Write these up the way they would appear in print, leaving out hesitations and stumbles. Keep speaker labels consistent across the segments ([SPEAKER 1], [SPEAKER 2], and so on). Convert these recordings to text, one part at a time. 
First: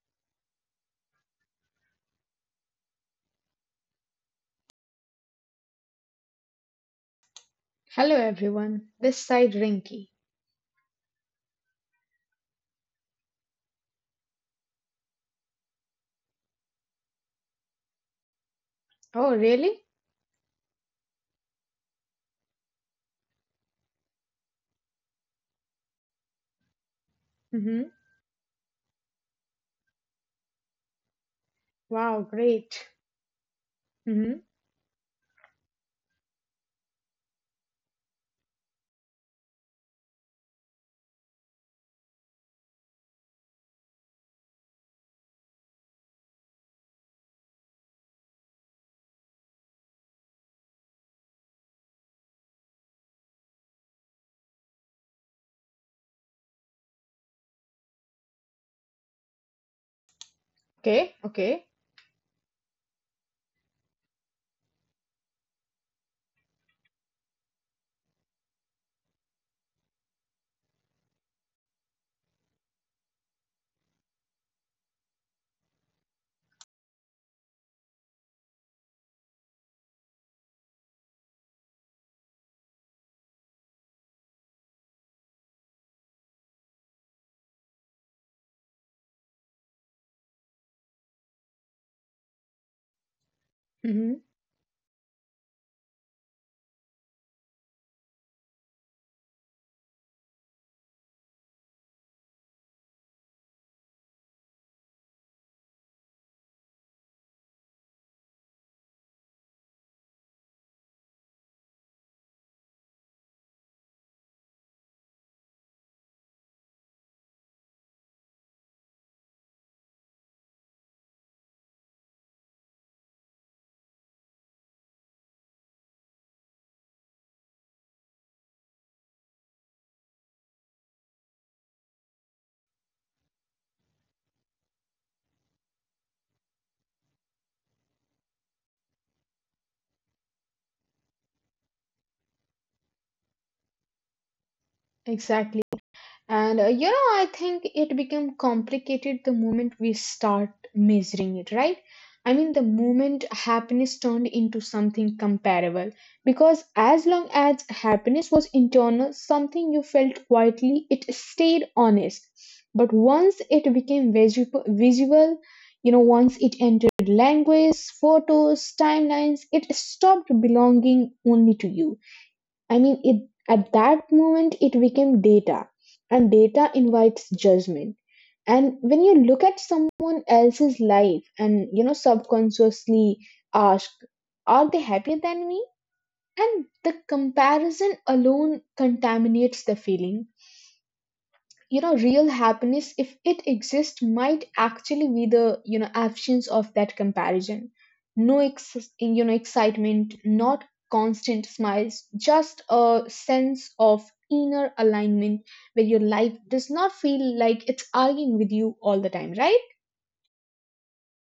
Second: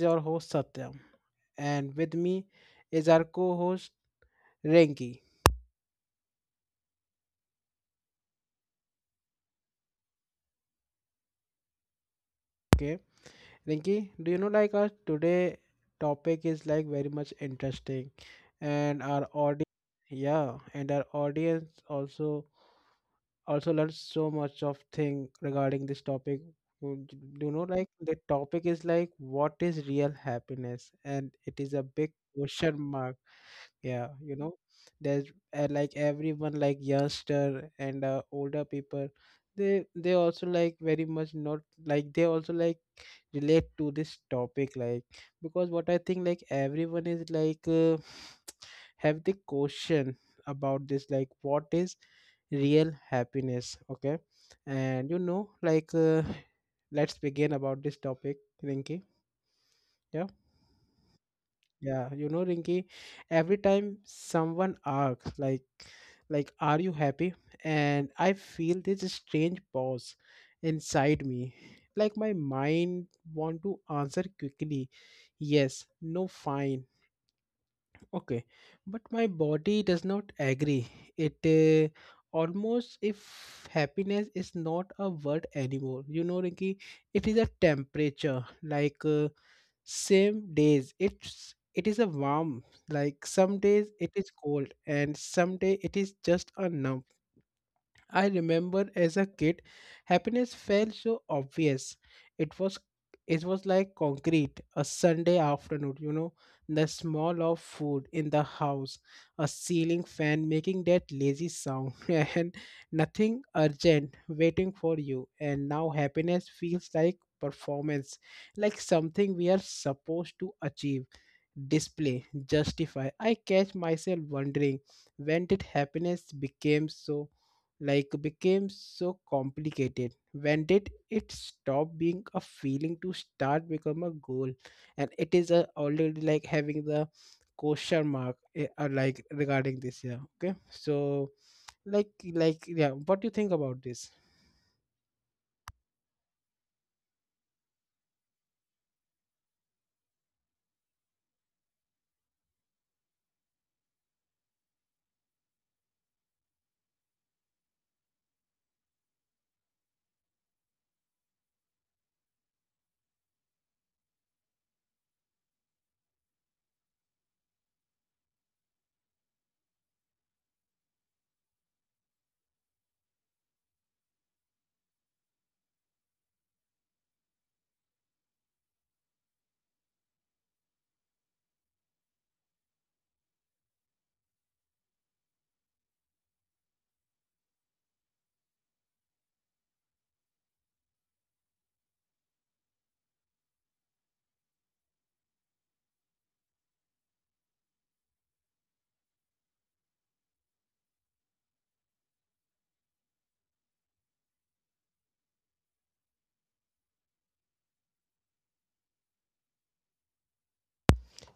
[SPEAKER 1] your host Satyam, and with me is our co-host Rinki.
[SPEAKER 2] Hello everyone. This side Rinky.
[SPEAKER 1] Okay, Rinki, do you know like our today topic is like very much interesting, and our
[SPEAKER 2] Oh,
[SPEAKER 1] audience,
[SPEAKER 2] really?
[SPEAKER 1] yeah, and our audience also learned so much of thing regarding this topic. Would- Do you know like
[SPEAKER 2] Mhm.
[SPEAKER 1] the topic is like what is real happiness, and it is a big
[SPEAKER 2] Wow,
[SPEAKER 1] question
[SPEAKER 2] great.
[SPEAKER 1] mark, yeah,
[SPEAKER 2] Mhm.
[SPEAKER 1] there's like everyone like youngster and older people they also like very much not like they also like relate to this topic like because what I think like everyone is like have the question about this like what is real happiness. Okay, and like let's begin about this topic, Rinki. Yeah.
[SPEAKER 2] Okay, okay.
[SPEAKER 1] Yeah, you know, Rinky, every time someone asks, like, are you happy? And I feel this strange pause inside me. Like my mind want to answer quickly, yes, no, fine, okay. But my body does not agree. It almost if happiness is not a word anymore. You know, Rinky, it is a temperature. Like same days. It is a warm. Like some days it is cold and some day it is just a numb. I remember as a kid, happiness felt so obvious. It was it was like concrete. A Sunday afternoon, you know, the smell of food in the house, a ceiling fan making that lazy sound, and nothing urgent waiting for you. And now happiness feels like performance, like something we are supposed to achieve, display, justify. I catch myself wondering when did happiness became so complicated? When did it stop being a feeling to start become a goal? And it is already like having the question mark like regarding this, yeah. Okay, so like yeah, what do you think about this?
[SPEAKER 2] Mhm. And you know, I think it became complicated the moment we start measuring it, right? I mean, the moment happiness turned into something comparable, because as long as happiness was internal, something you felt quietly, it stayed honest. But once it became visual, you know, once it entered language, photos, timelines, it stopped belonging only to you. I mean, at that moment, it became data, and data invites judgment. And when you look at someone else's life and, you know, subconsciously ask, are they happier than me? And the comparison alone contaminates the feeling. You know, real happiness, if it exists, might actually be the, you know, absence of that comparison, no ex- you know, excitement, not constant smiles, just a sense of inner alignment where your life does not feel like it's arguing with you all the time, right?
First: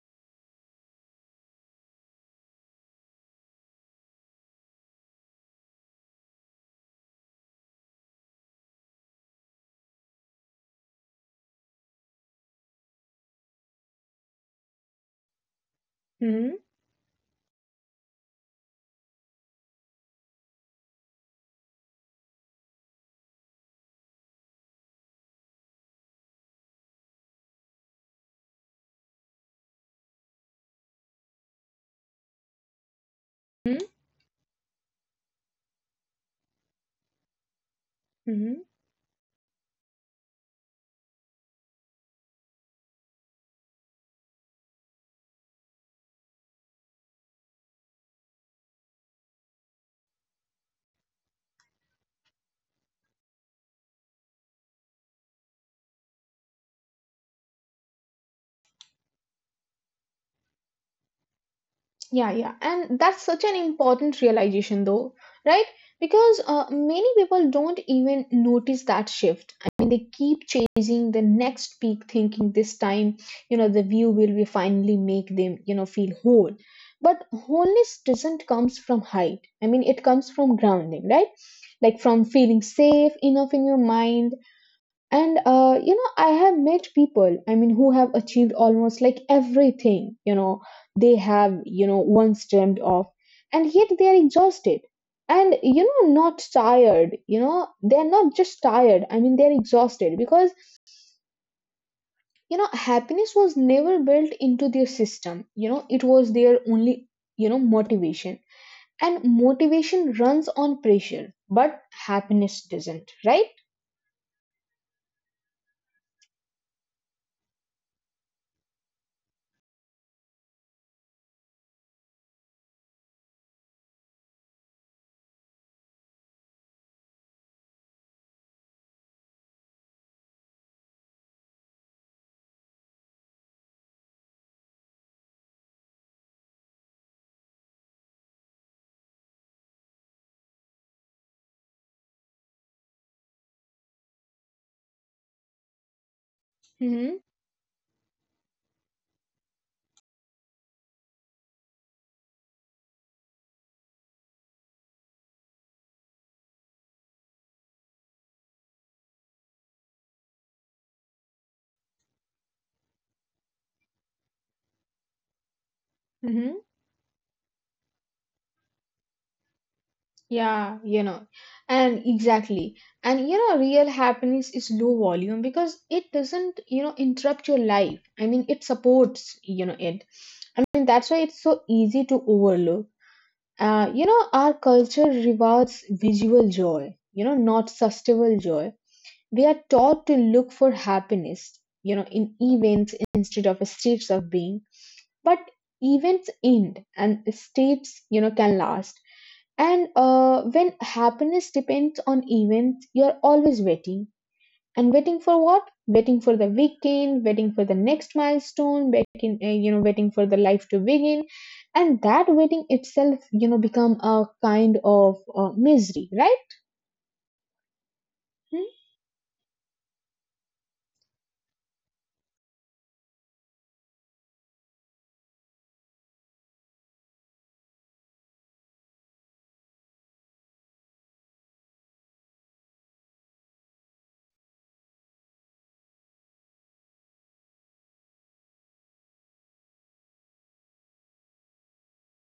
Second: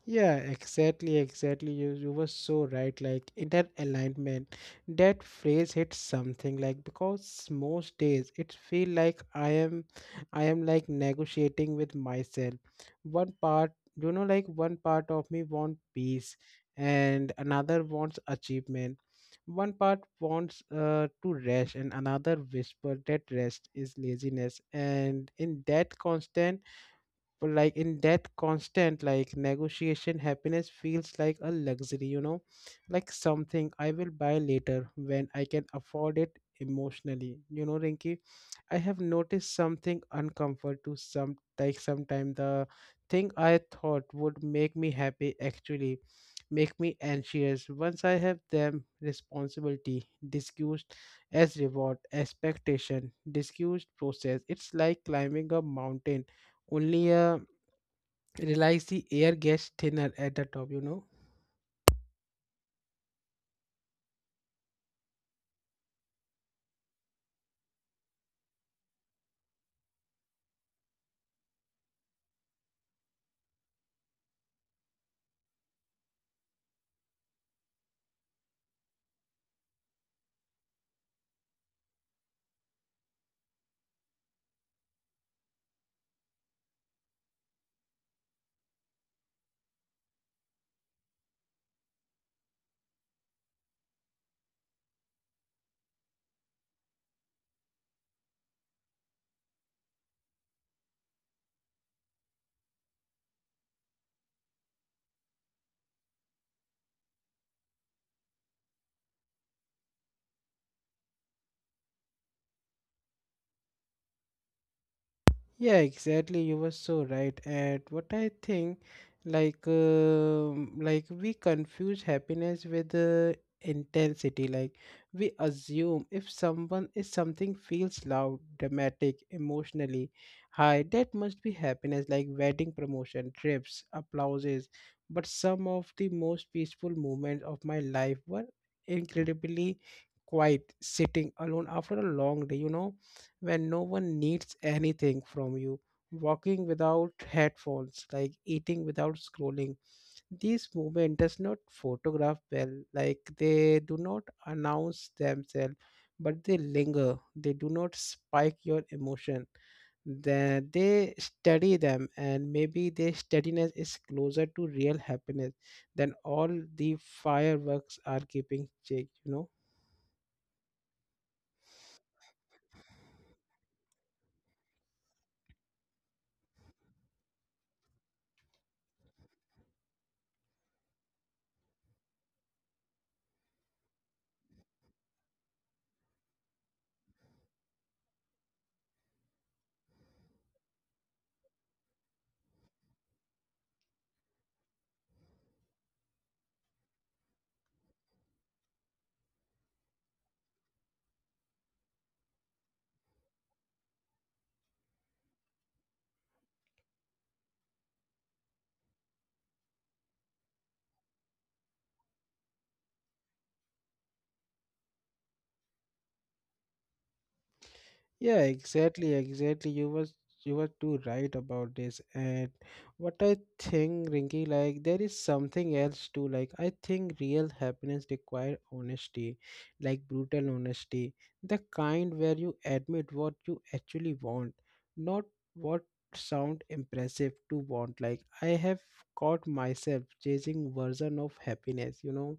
[SPEAKER 1] Yeah, exactly, exactly. You were so right. Like inner alignment, that phrase hits something like because most days it feel like I am like negotiating with myself. One part, you know, like one part of me want peace
[SPEAKER 2] Mhm.
[SPEAKER 1] and another wants achievement. One part wants to rest and another whisper that rest is laziness. And in that constant, but like in that constant like negotiation happiness feels like a luxury, you know, like something I
[SPEAKER 2] Mhm.
[SPEAKER 1] will buy later when I can afford it emotionally, you know, Rinky.
[SPEAKER 2] Mhm.
[SPEAKER 1] I have noticed something uncomfort to some like sometime the thing I thought would make me happy actually make me anxious once I have them, responsibility discussed as reward, expectation discussed process. It's like climbing a mountain, only a realize the air gets thinner at the top, you know.
[SPEAKER 2] Yeah, yeah. And that's such an important realization, though, right? Because many people don't even notice that shift. I mean, they keep chasing the next peak, thinking this time, you know, the view will be finally make them, you know, feel whole. But wholeness doesn't comes from height. I mean, it comes from grounding, right? Like from feeling safe enough in your mind. And you know, I have met people, I mean, who have achieved almost like everything, you know, they have, you know, once dreamed of, and yet they are exhausted. And you know, not tired, you know, they're not just tired, I mean, they're exhausted because, you know, happiness was never built into their system. You know, it was their only, you know, motivation. And motivation runs on pressure, but happiness doesn't, right?
[SPEAKER 1] Yeah, exactly. You were so right. And what I think, like, we confuse happiness with intensity. Like, we assume if someone is something feels loud, dramatic, emotionally high, that must be happiness. Like wedding promotion, trips, applauses. But some of the most peaceful moments of my life were incredibly quiet, sitting alone after a long day. You know, when no one needs anything from you, walking without
[SPEAKER 2] Mm-hmm.
[SPEAKER 1] headphones, like eating without scrolling. These movement does not photograph well, like they do not announce themselves, but they linger. They do not spike your emotion, then they study them and maybe their steadiness is closer to real happiness than all the fireworks are keeping check, you know.
[SPEAKER 2] Yeah, you know, and exactly. And you know, real happiness is low volume because it doesn't, you know, interrupt your life. I mean, it supports, you know, it. I mean, that's why it's so easy to overlook. You know, our culture rewards visual joy, you know, not sustainable joy. We are taught to look for happiness, you know, in events instead of states of being, but events end and states, you know, can last. And when happiness depends on events, you're always waiting. And waiting for what? Waiting for the weekend, waiting for the next milestone, waiting, you know, waiting for the life to begin. And that waiting itself, you know, become a kind of misery, right?
[SPEAKER 1] Yeah, exactly, exactly. You was you were too right about this. And what I think, Rinky, like there is something else too. Like I think real happiness require honesty, like brutal honesty, the kind where you admit what you actually want, not what sound impressive to want. Like I have caught myself chasing version of happiness, you know,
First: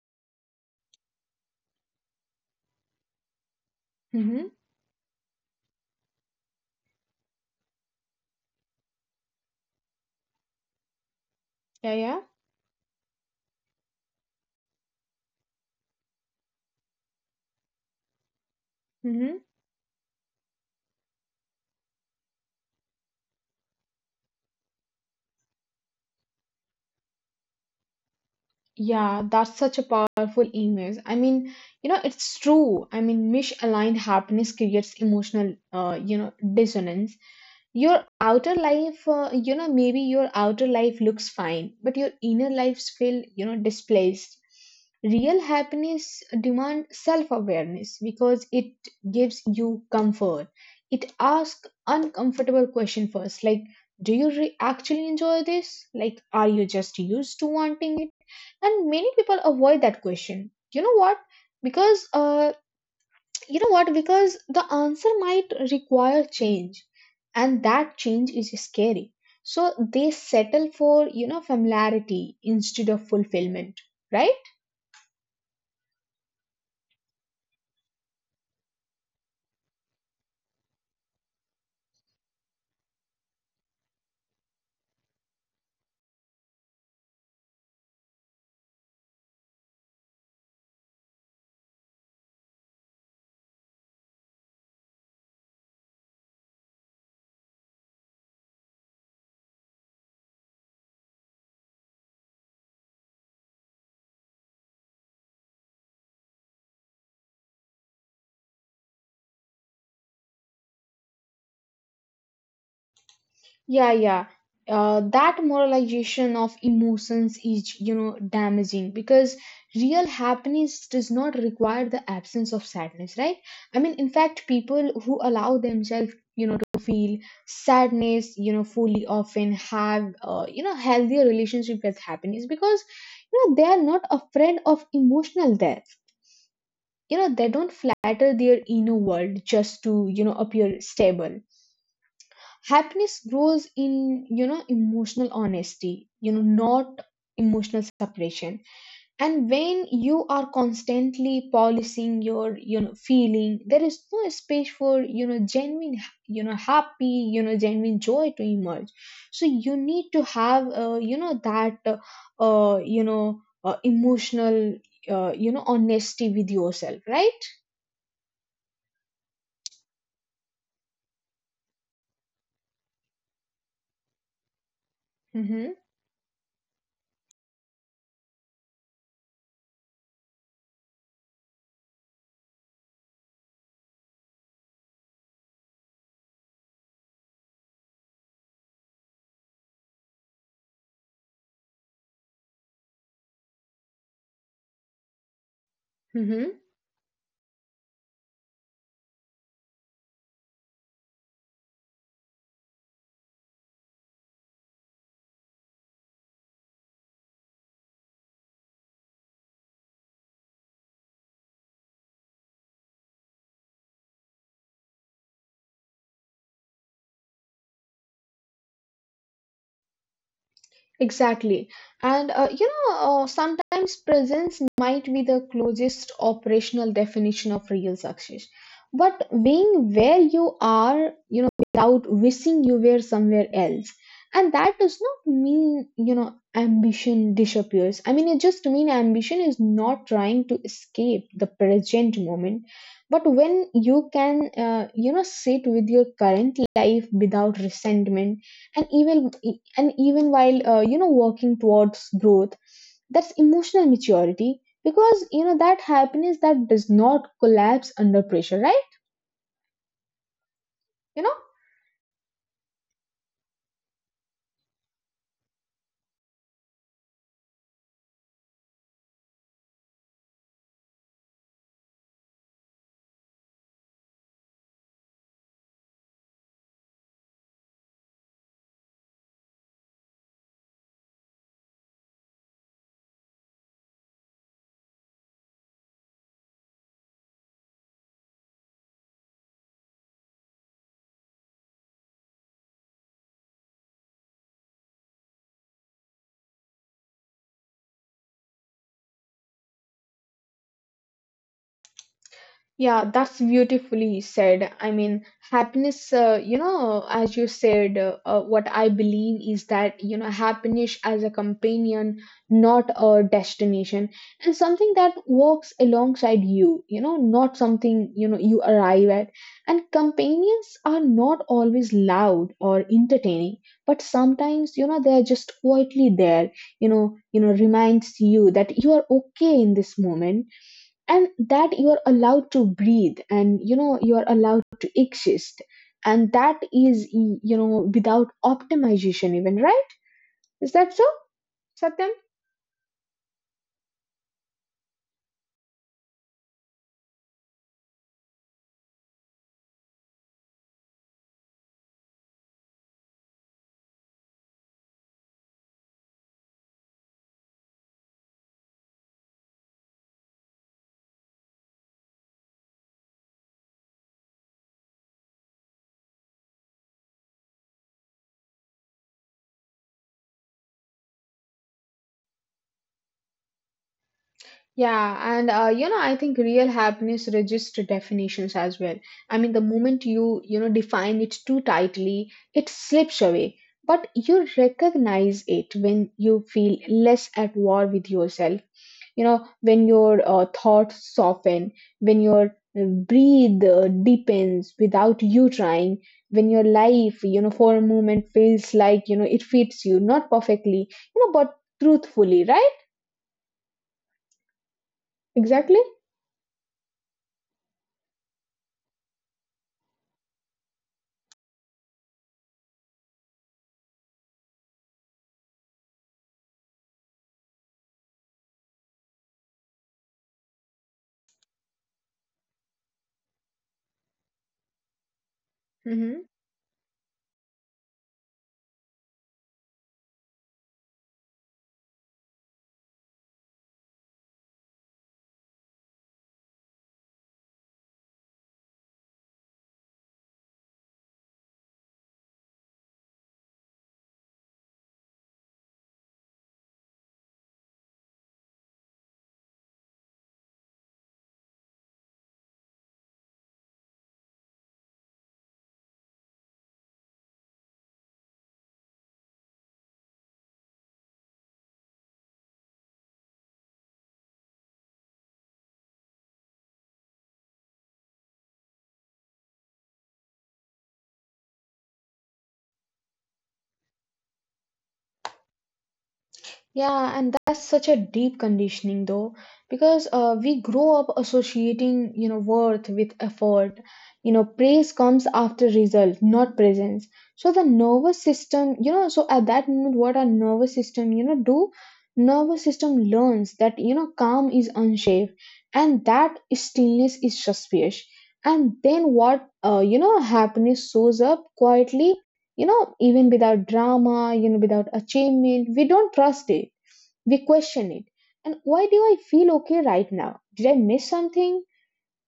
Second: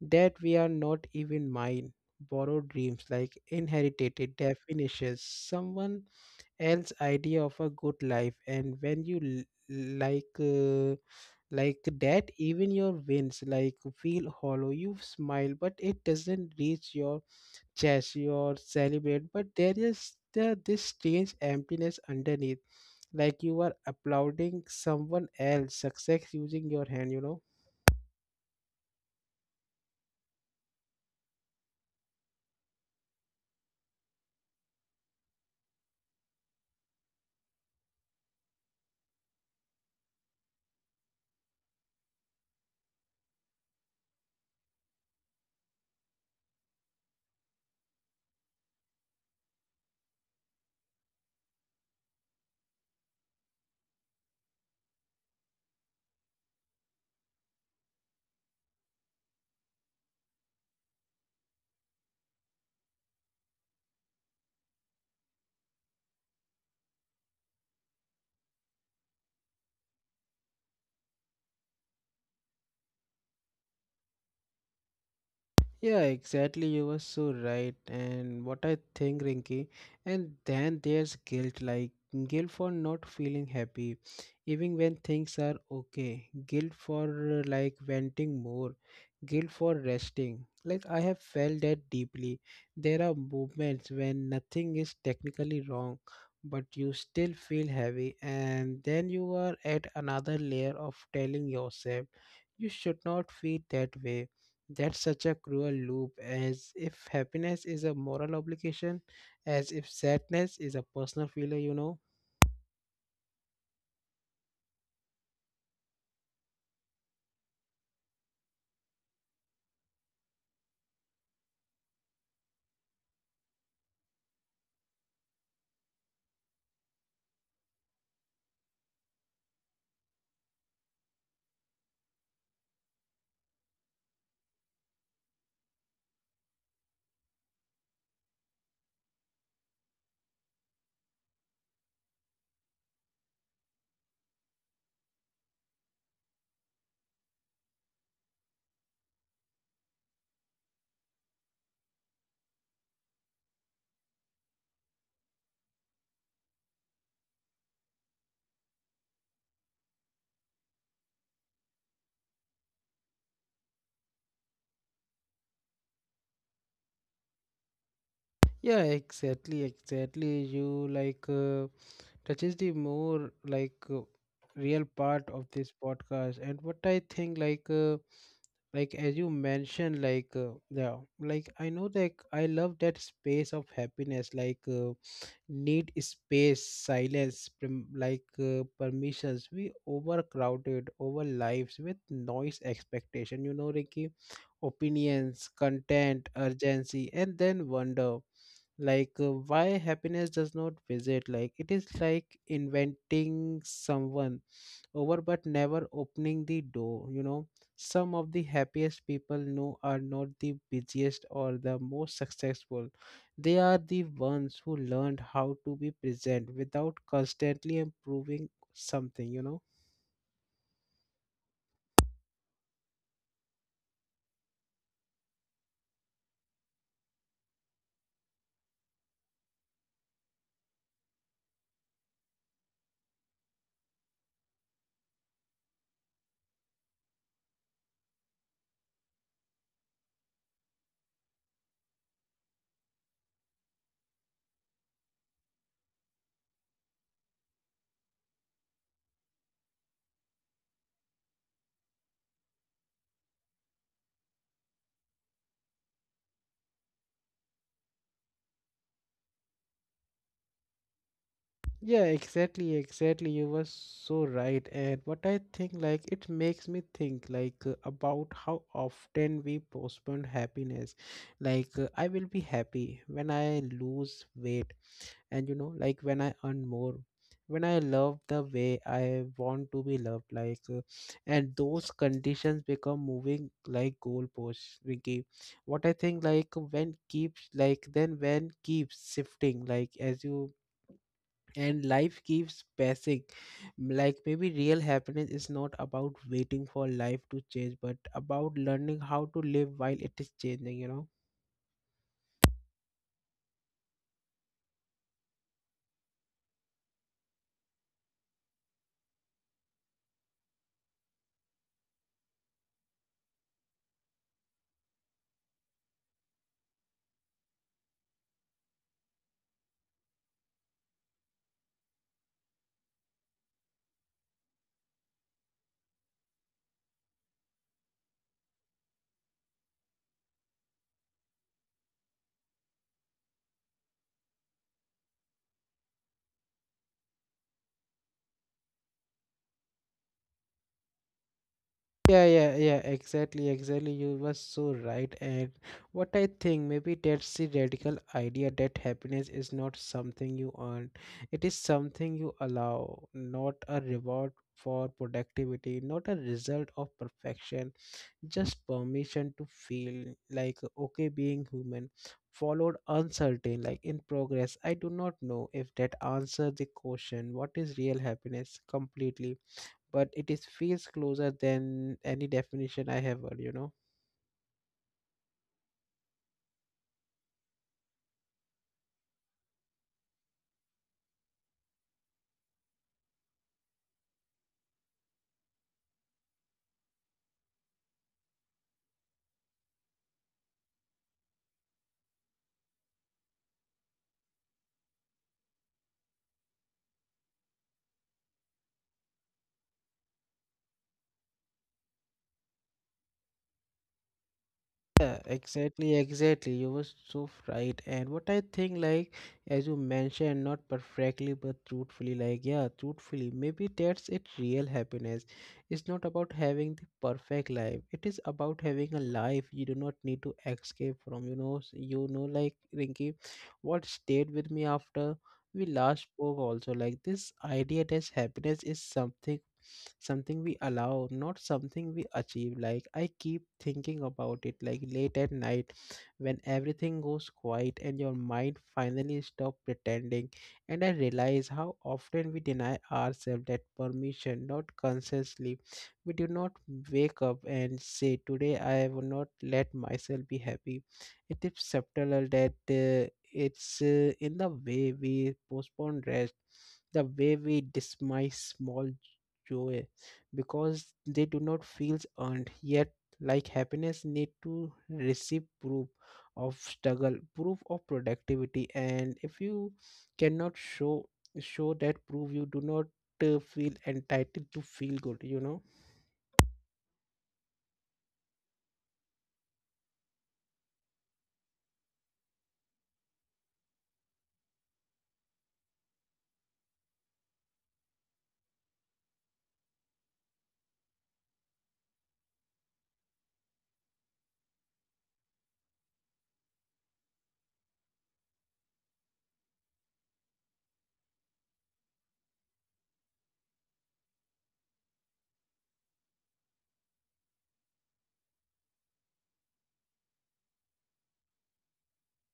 [SPEAKER 1] that we are not even mine, borrowed dreams like inherited
[SPEAKER 2] Mm-hmm.
[SPEAKER 1] definitions, someone else idea of a good life. And when you l- like uh, like
[SPEAKER 2] Yeah, yeah.
[SPEAKER 1] that even your wins like feel hollow. You smile but it doesn't reach your chest, your celebrate
[SPEAKER 2] Mhm.
[SPEAKER 1] but there is this strange emptiness underneath, like you are applauding someone else success using your hand, you know.
[SPEAKER 2] Yeah, that's such a powerful image. I mean, you know, it's true. I mean, misaligned happiness creates emotional, you know, dissonance. Your outer life, you know, maybe your outer life looks fine, but your inner lives feel, you know, displaced. Real happiness demands self-awareness because it gives you comfort. It asks uncomfortable question first, like, do you actually enjoy this? Like, are you just used to wanting it? And many people avoid that question, you know what, because you know what, because the answer might require change, and that change is scary, so they settle for, you know, familiarity instead of fulfillment, right?
[SPEAKER 1] Yeah, exactly. You were so right. And what I think, Rinky, and then there's guilt, like guilt for not feeling happy, even when things are okay, guilt for like venting more, guilt for resting. Like, I have felt that deeply. There are moments when nothing is technically wrong, but you still feel heavy, and then you are at another layer of telling yourself you should not feel that way. That's such a cruel loop, as if happiness is a moral obligation, as if sadness is a personal failure, you know.
[SPEAKER 2] Yeah, yeah. That moralization of emotions is, you know, damaging because real happiness does not require the absence of sadness, right? I mean, in fact, people who allow themselves, you know, to feel sadness, you know, fully often have, you know, healthier relationship with happiness because, you know, they are not afraid of emotional death. You know, they don't flatter their inner world just to, you know, appear stable. Happiness grows in, you know, emotional honesty, you know, not emotional separation. And when you are constantly policing your, you know, feeling, there is no space for, you know, genuine, you know, happy, you know, genuine joy to emerge. So you need to have you know, that you know, emotional, you know, honesty with yourself, right?
[SPEAKER 1] Yeah, exactly, exactly. You like touches the more like real part of this
[SPEAKER 2] Mm-hmm.
[SPEAKER 1] podcast, and what I think like as you mentioned, like yeah, like I know that I love that space of happiness, like. Need space, silence, permissions. We overcrowded our lives with noise, expectation, you know, Ricky, opinions, content,
[SPEAKER 2] Mm-hmm.
[SPEAKER 1] urgency, and then wonder like why happiness does not visit, like it is like inventing someone over but never opening the door, you know. Some of the happiest people know are not the busiest or the most successful. They are the ones who learned how to be present without constantly improving something, you know.
[SPEAKER 2] Exactly. And you know, sometimes presence might be the closest operational definition of real success. But being where you are, you know, without wishing you were somewhere else. And that does not mean, you know, ambition disappears. I mean, it just mean ambition is not trying to escape the present moment. But when you can, you know, sit with your current life without resentment, and even while you know, working towards growth, that's emotional maturity because you know that happiness that does not collapse under pressure, right? You know.
[SPEAKER 1] Yeah, exactly, exactly. You were so right. And what I think, like it makes me think, like about how often we postpone happiness, like I will be happy when I lose weight, and you know, like when I earn more, when I love the way I want to be loved, like and those conditions become moving like goalposts, Ricky. What I think, like when keeps like then when keeps shifting, like as you, and life keeps passing, like maybe real happiness is not about waiting for life to change but about learning how to live while it is changing, you know.
[SPEAKER 2] Yeah, that's beautifully said. I mean, happiness, you know, as you said, what I believe is that, you know, happiness as a companion, not a destination, and something that works alongside you, you know, not something, you know, you arrive at. And companions are not always loud or entertaining, but sometimes, you know, they're just quietly there, you know, reminds you that you are okay in this moment and that you are allowed to breathe, and you know, you are allowed to exist. And that is you know, without optimization even, right? Is that so, Satyam?
[SPEAKER 1] Yeah, yeah, yeah, exactly, exactly. You were so right. And what I think, maybe that's the radical idea, that happiness is not something you earn, it is something you allow, not a reward for productivity, not a result of perfection, just permission to feel like okay being human, followed uncertain, like in progress. I do not know if that answers the question, what is real happiness completely, but it is feels closer than any definition I have heard, you know.
[SPEAKER 2] Yeah, and you know, I think real happiness register definitions as well. I mean, the moment you, you know, define it too tightly, it slips away. But you recognize it when you feel less at war with yourself. You know, when your thoughts soften, when your breathe deepens without you trying, when your life, you know, for a moment feels like, you know, it fits you, not perfectly, you know, but truthfully, right?
[SPEAKER 1] Yeah,
[SPEAKER 2] Exactly.
[SPEAKER 1] exactly, exactly. You were so right. And what I think, like, as you mentioned, not perfectly, but truthfully, like, yeah, truthfully, maybe that's it. Real happiness, it's not about having the perfect life. It is about having a life you do not need to escape from. You know, s- you know, like Rinky, what stayed with me after we last
[SPEAKER 2] Hmm.
[SPEAKER 1] spoke also, like this idea that happiness is something we allow, not something we achieve. Like I keep thinking about it like late at night when everything goes quiet and your mind finally stop pretending. And I realize how often we deny ourselves that permission, not consciously. We do not wake up and say today I will not let myself be happy. It is subtle, that it's in the way we postpone rest, the way we dismiss small joy because they do not feel earned yet, like happiness need to receive proof of struggle, proof of productivity. And if you cannot show that proof, you do not feel entitled to feel good, you know.
[SPEAKER 2] Yeah, and that's such a deep conditioning though, because we grow up associating, you know, worth with effort. You know, praise comes after result, not presence. So the nervous system, you know, so at that moment, what our nervous system, you know, do, nervous system learns that, you know, calm is unsafe and that stillness is suspicious. And then what, you know, happiness shows up quietly, you know, even without drama, you know, without achievement, we don't trust it, we question it. And why do I feel okay right now? Did I miss something?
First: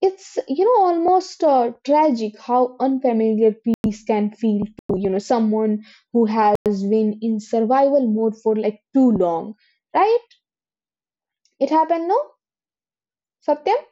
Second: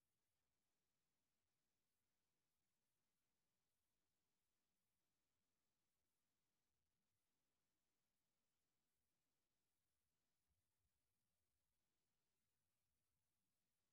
[SPEAKER 2] It's, you know, almost tragic how unfamiliar peace can feel to, you know, someone who has been in survival mode for like too long, right? It happened, no, Satyam?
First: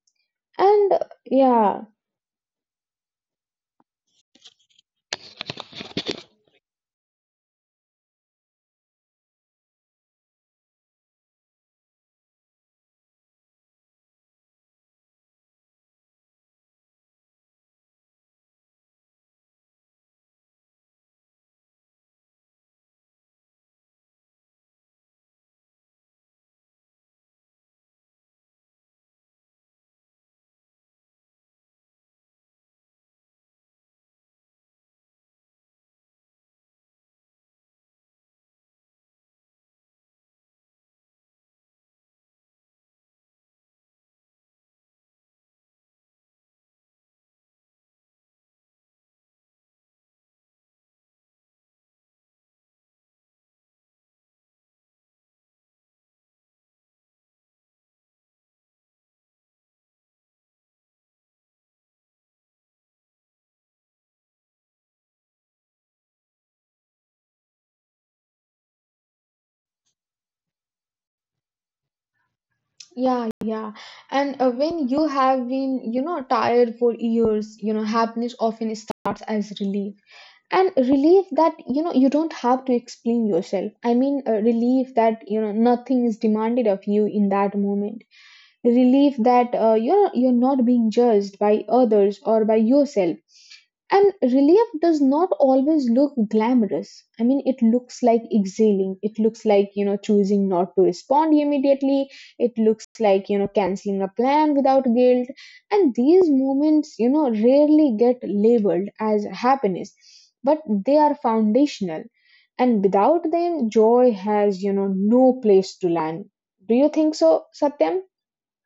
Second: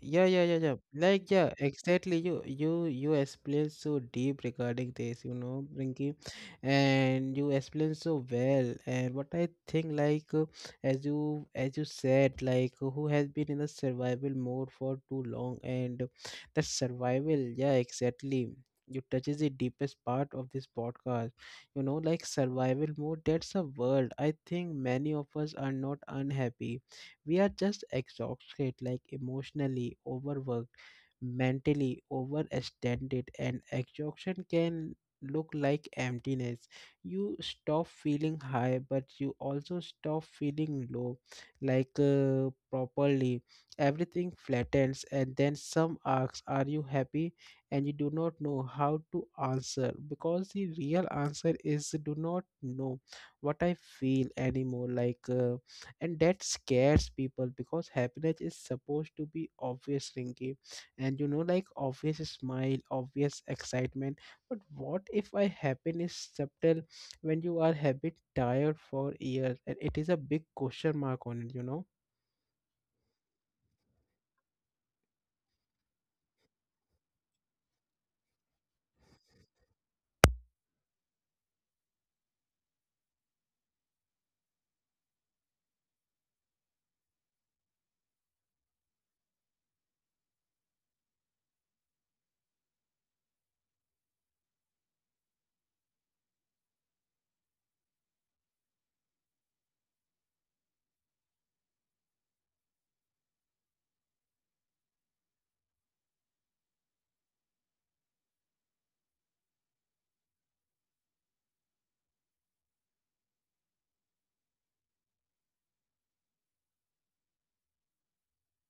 [SPEAKER 1] Yeah, yeah, yeah, yeah.
[SPEAKER 2] And
[SPEAKER 1] Like, yeah,
[SPEAKER 2] yeah.
[SPEAKER 1] exactly. You explain so deep regarding this, you know, Rinky, and you explain so well. And what I think, like, as you said, like, who has been in the survival mode for too long, and that survival, yeah, exactly. You touches the deepest part of this podcast. You know, like survival mode. That's a world. I think many of us are not unhappy, we are just exhausted, like emotionally overworked, mentally overextended. And exhaustion can look like emptiness. You stop feeling high but you also stop feeling low, like properly. Everything flattens and then some asks, are you happy? And you do not know how to answer because the real answer is, do not know what I feel anymore, like and that scares people because happiness is supposed to be obvious, Rinky. And you know like obvious smile, obvious excitement, but what if I happen is subtle, when you are habit tired for years, and it is a big question mark on it, you know.
[SPEAKER 2] Yeah, yeah. And when you have been, you know, tired for years, you know, happiness often starts as relief. And relief that, you know, you don't have to explain yourself. I mean, relief that, you know, nothing is demanded of you in that moment. Relief that you're not being judged by others or by yourself. And relief does not always look glamorous. I mean, it looks like exhaling. It looks like, you know, choosing not to respond immediately, it looks like, you know, canceling a plan without guilt. And these moments, you know, rarely get labeled as happiness, but they are foundational, and without them joy has, you know, no place to land. Do you think so, Satyam?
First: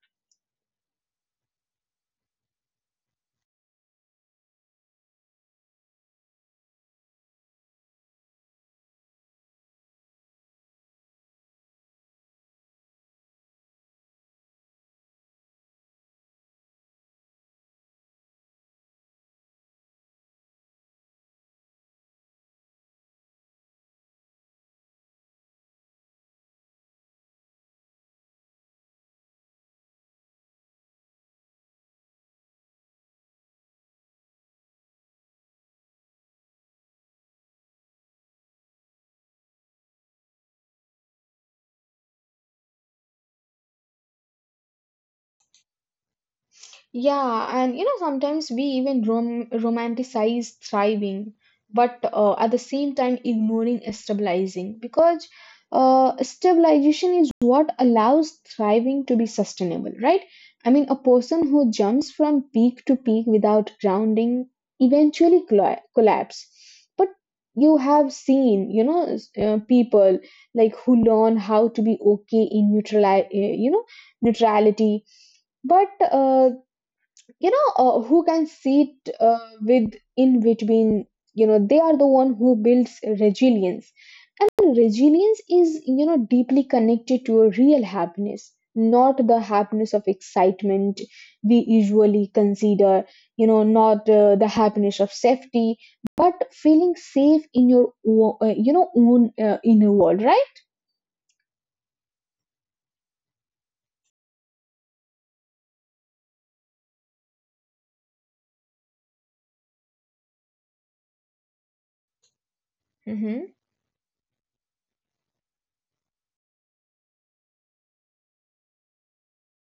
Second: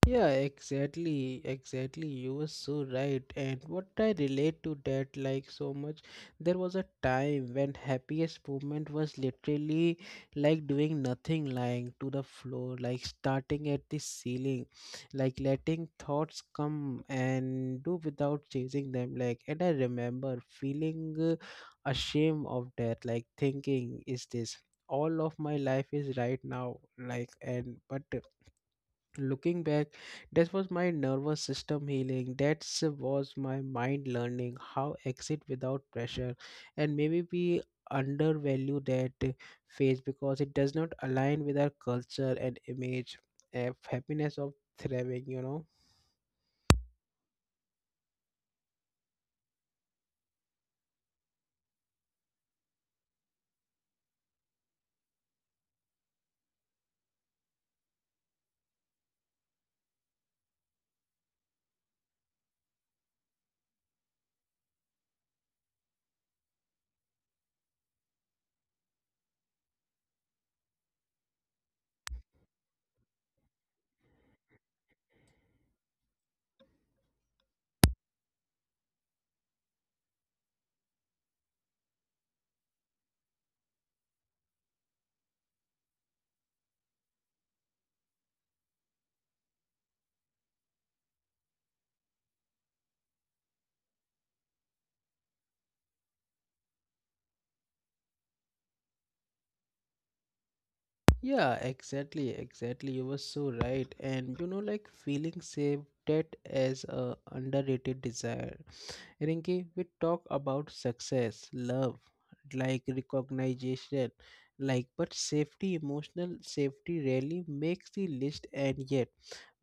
[SPEAKER 1] Yeah, exactly, exactly. You were so right. And what I relate to that like so much, there was a time when happiest moment was literally like doing nothing, lying to the floor, like starting at the ceiling, like letting thoughts come and do without chasing them. Like, and I remember feeling ashamed of that, like thinking, is this all of my life is right now? Like, and but looking back, that was my nervous system healing. That was my mind learning how exit without pressure. And maybe we undervalue that phase because it does not align with our culture and image of happiness, of thriving, you know
[SPEAKER 2] Yeah, and you know, sometimes we even romanticize thriving, but at the same time ignoring stabilizing because stabilization is what allows thriving to be sustainable, right? I mean, a person who jumps from peak to peak without grounding eventually collapse. But you have seen, you know, people like who learn how to be okay in you know, neutrality, but you know, who can sit with in between, you know, they are the one who builds resilience. Resilience is, you know, deeply connected to a real happiness, not the happiness of excitement we usually consider, you know, not the happiness of safety, but feeling safe in your, you know, own inner world, right?
[SPEAKER 1] yeah exactly, exactly. You were so right. And you know, like feeling safe, that as a underrated desire, Rinki. We talk about success, love, like
[SPEAKER 2] Mm-hmm.
[SPEAKER 1] recognition, like but safety, emotional safety rarely makes the list, and yet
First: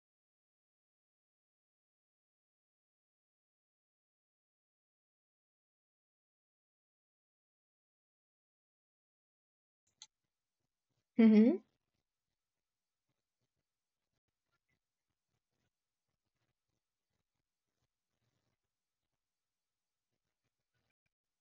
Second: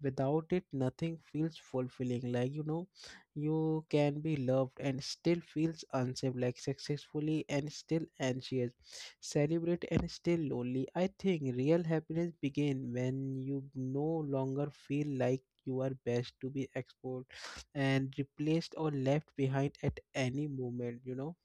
[SPEAKER 1] without it nothing feels fulfilling. Like you know, you can be loved and still feels unsafe, like successfully and still anxious, celebrate and still lonely. I think
[SPEAKER 2] Mm-hmm.
[SPEAKER 1] real happiness begin when you no longer feel like you are best to be exposed and replaced or left behind at any moment, you know?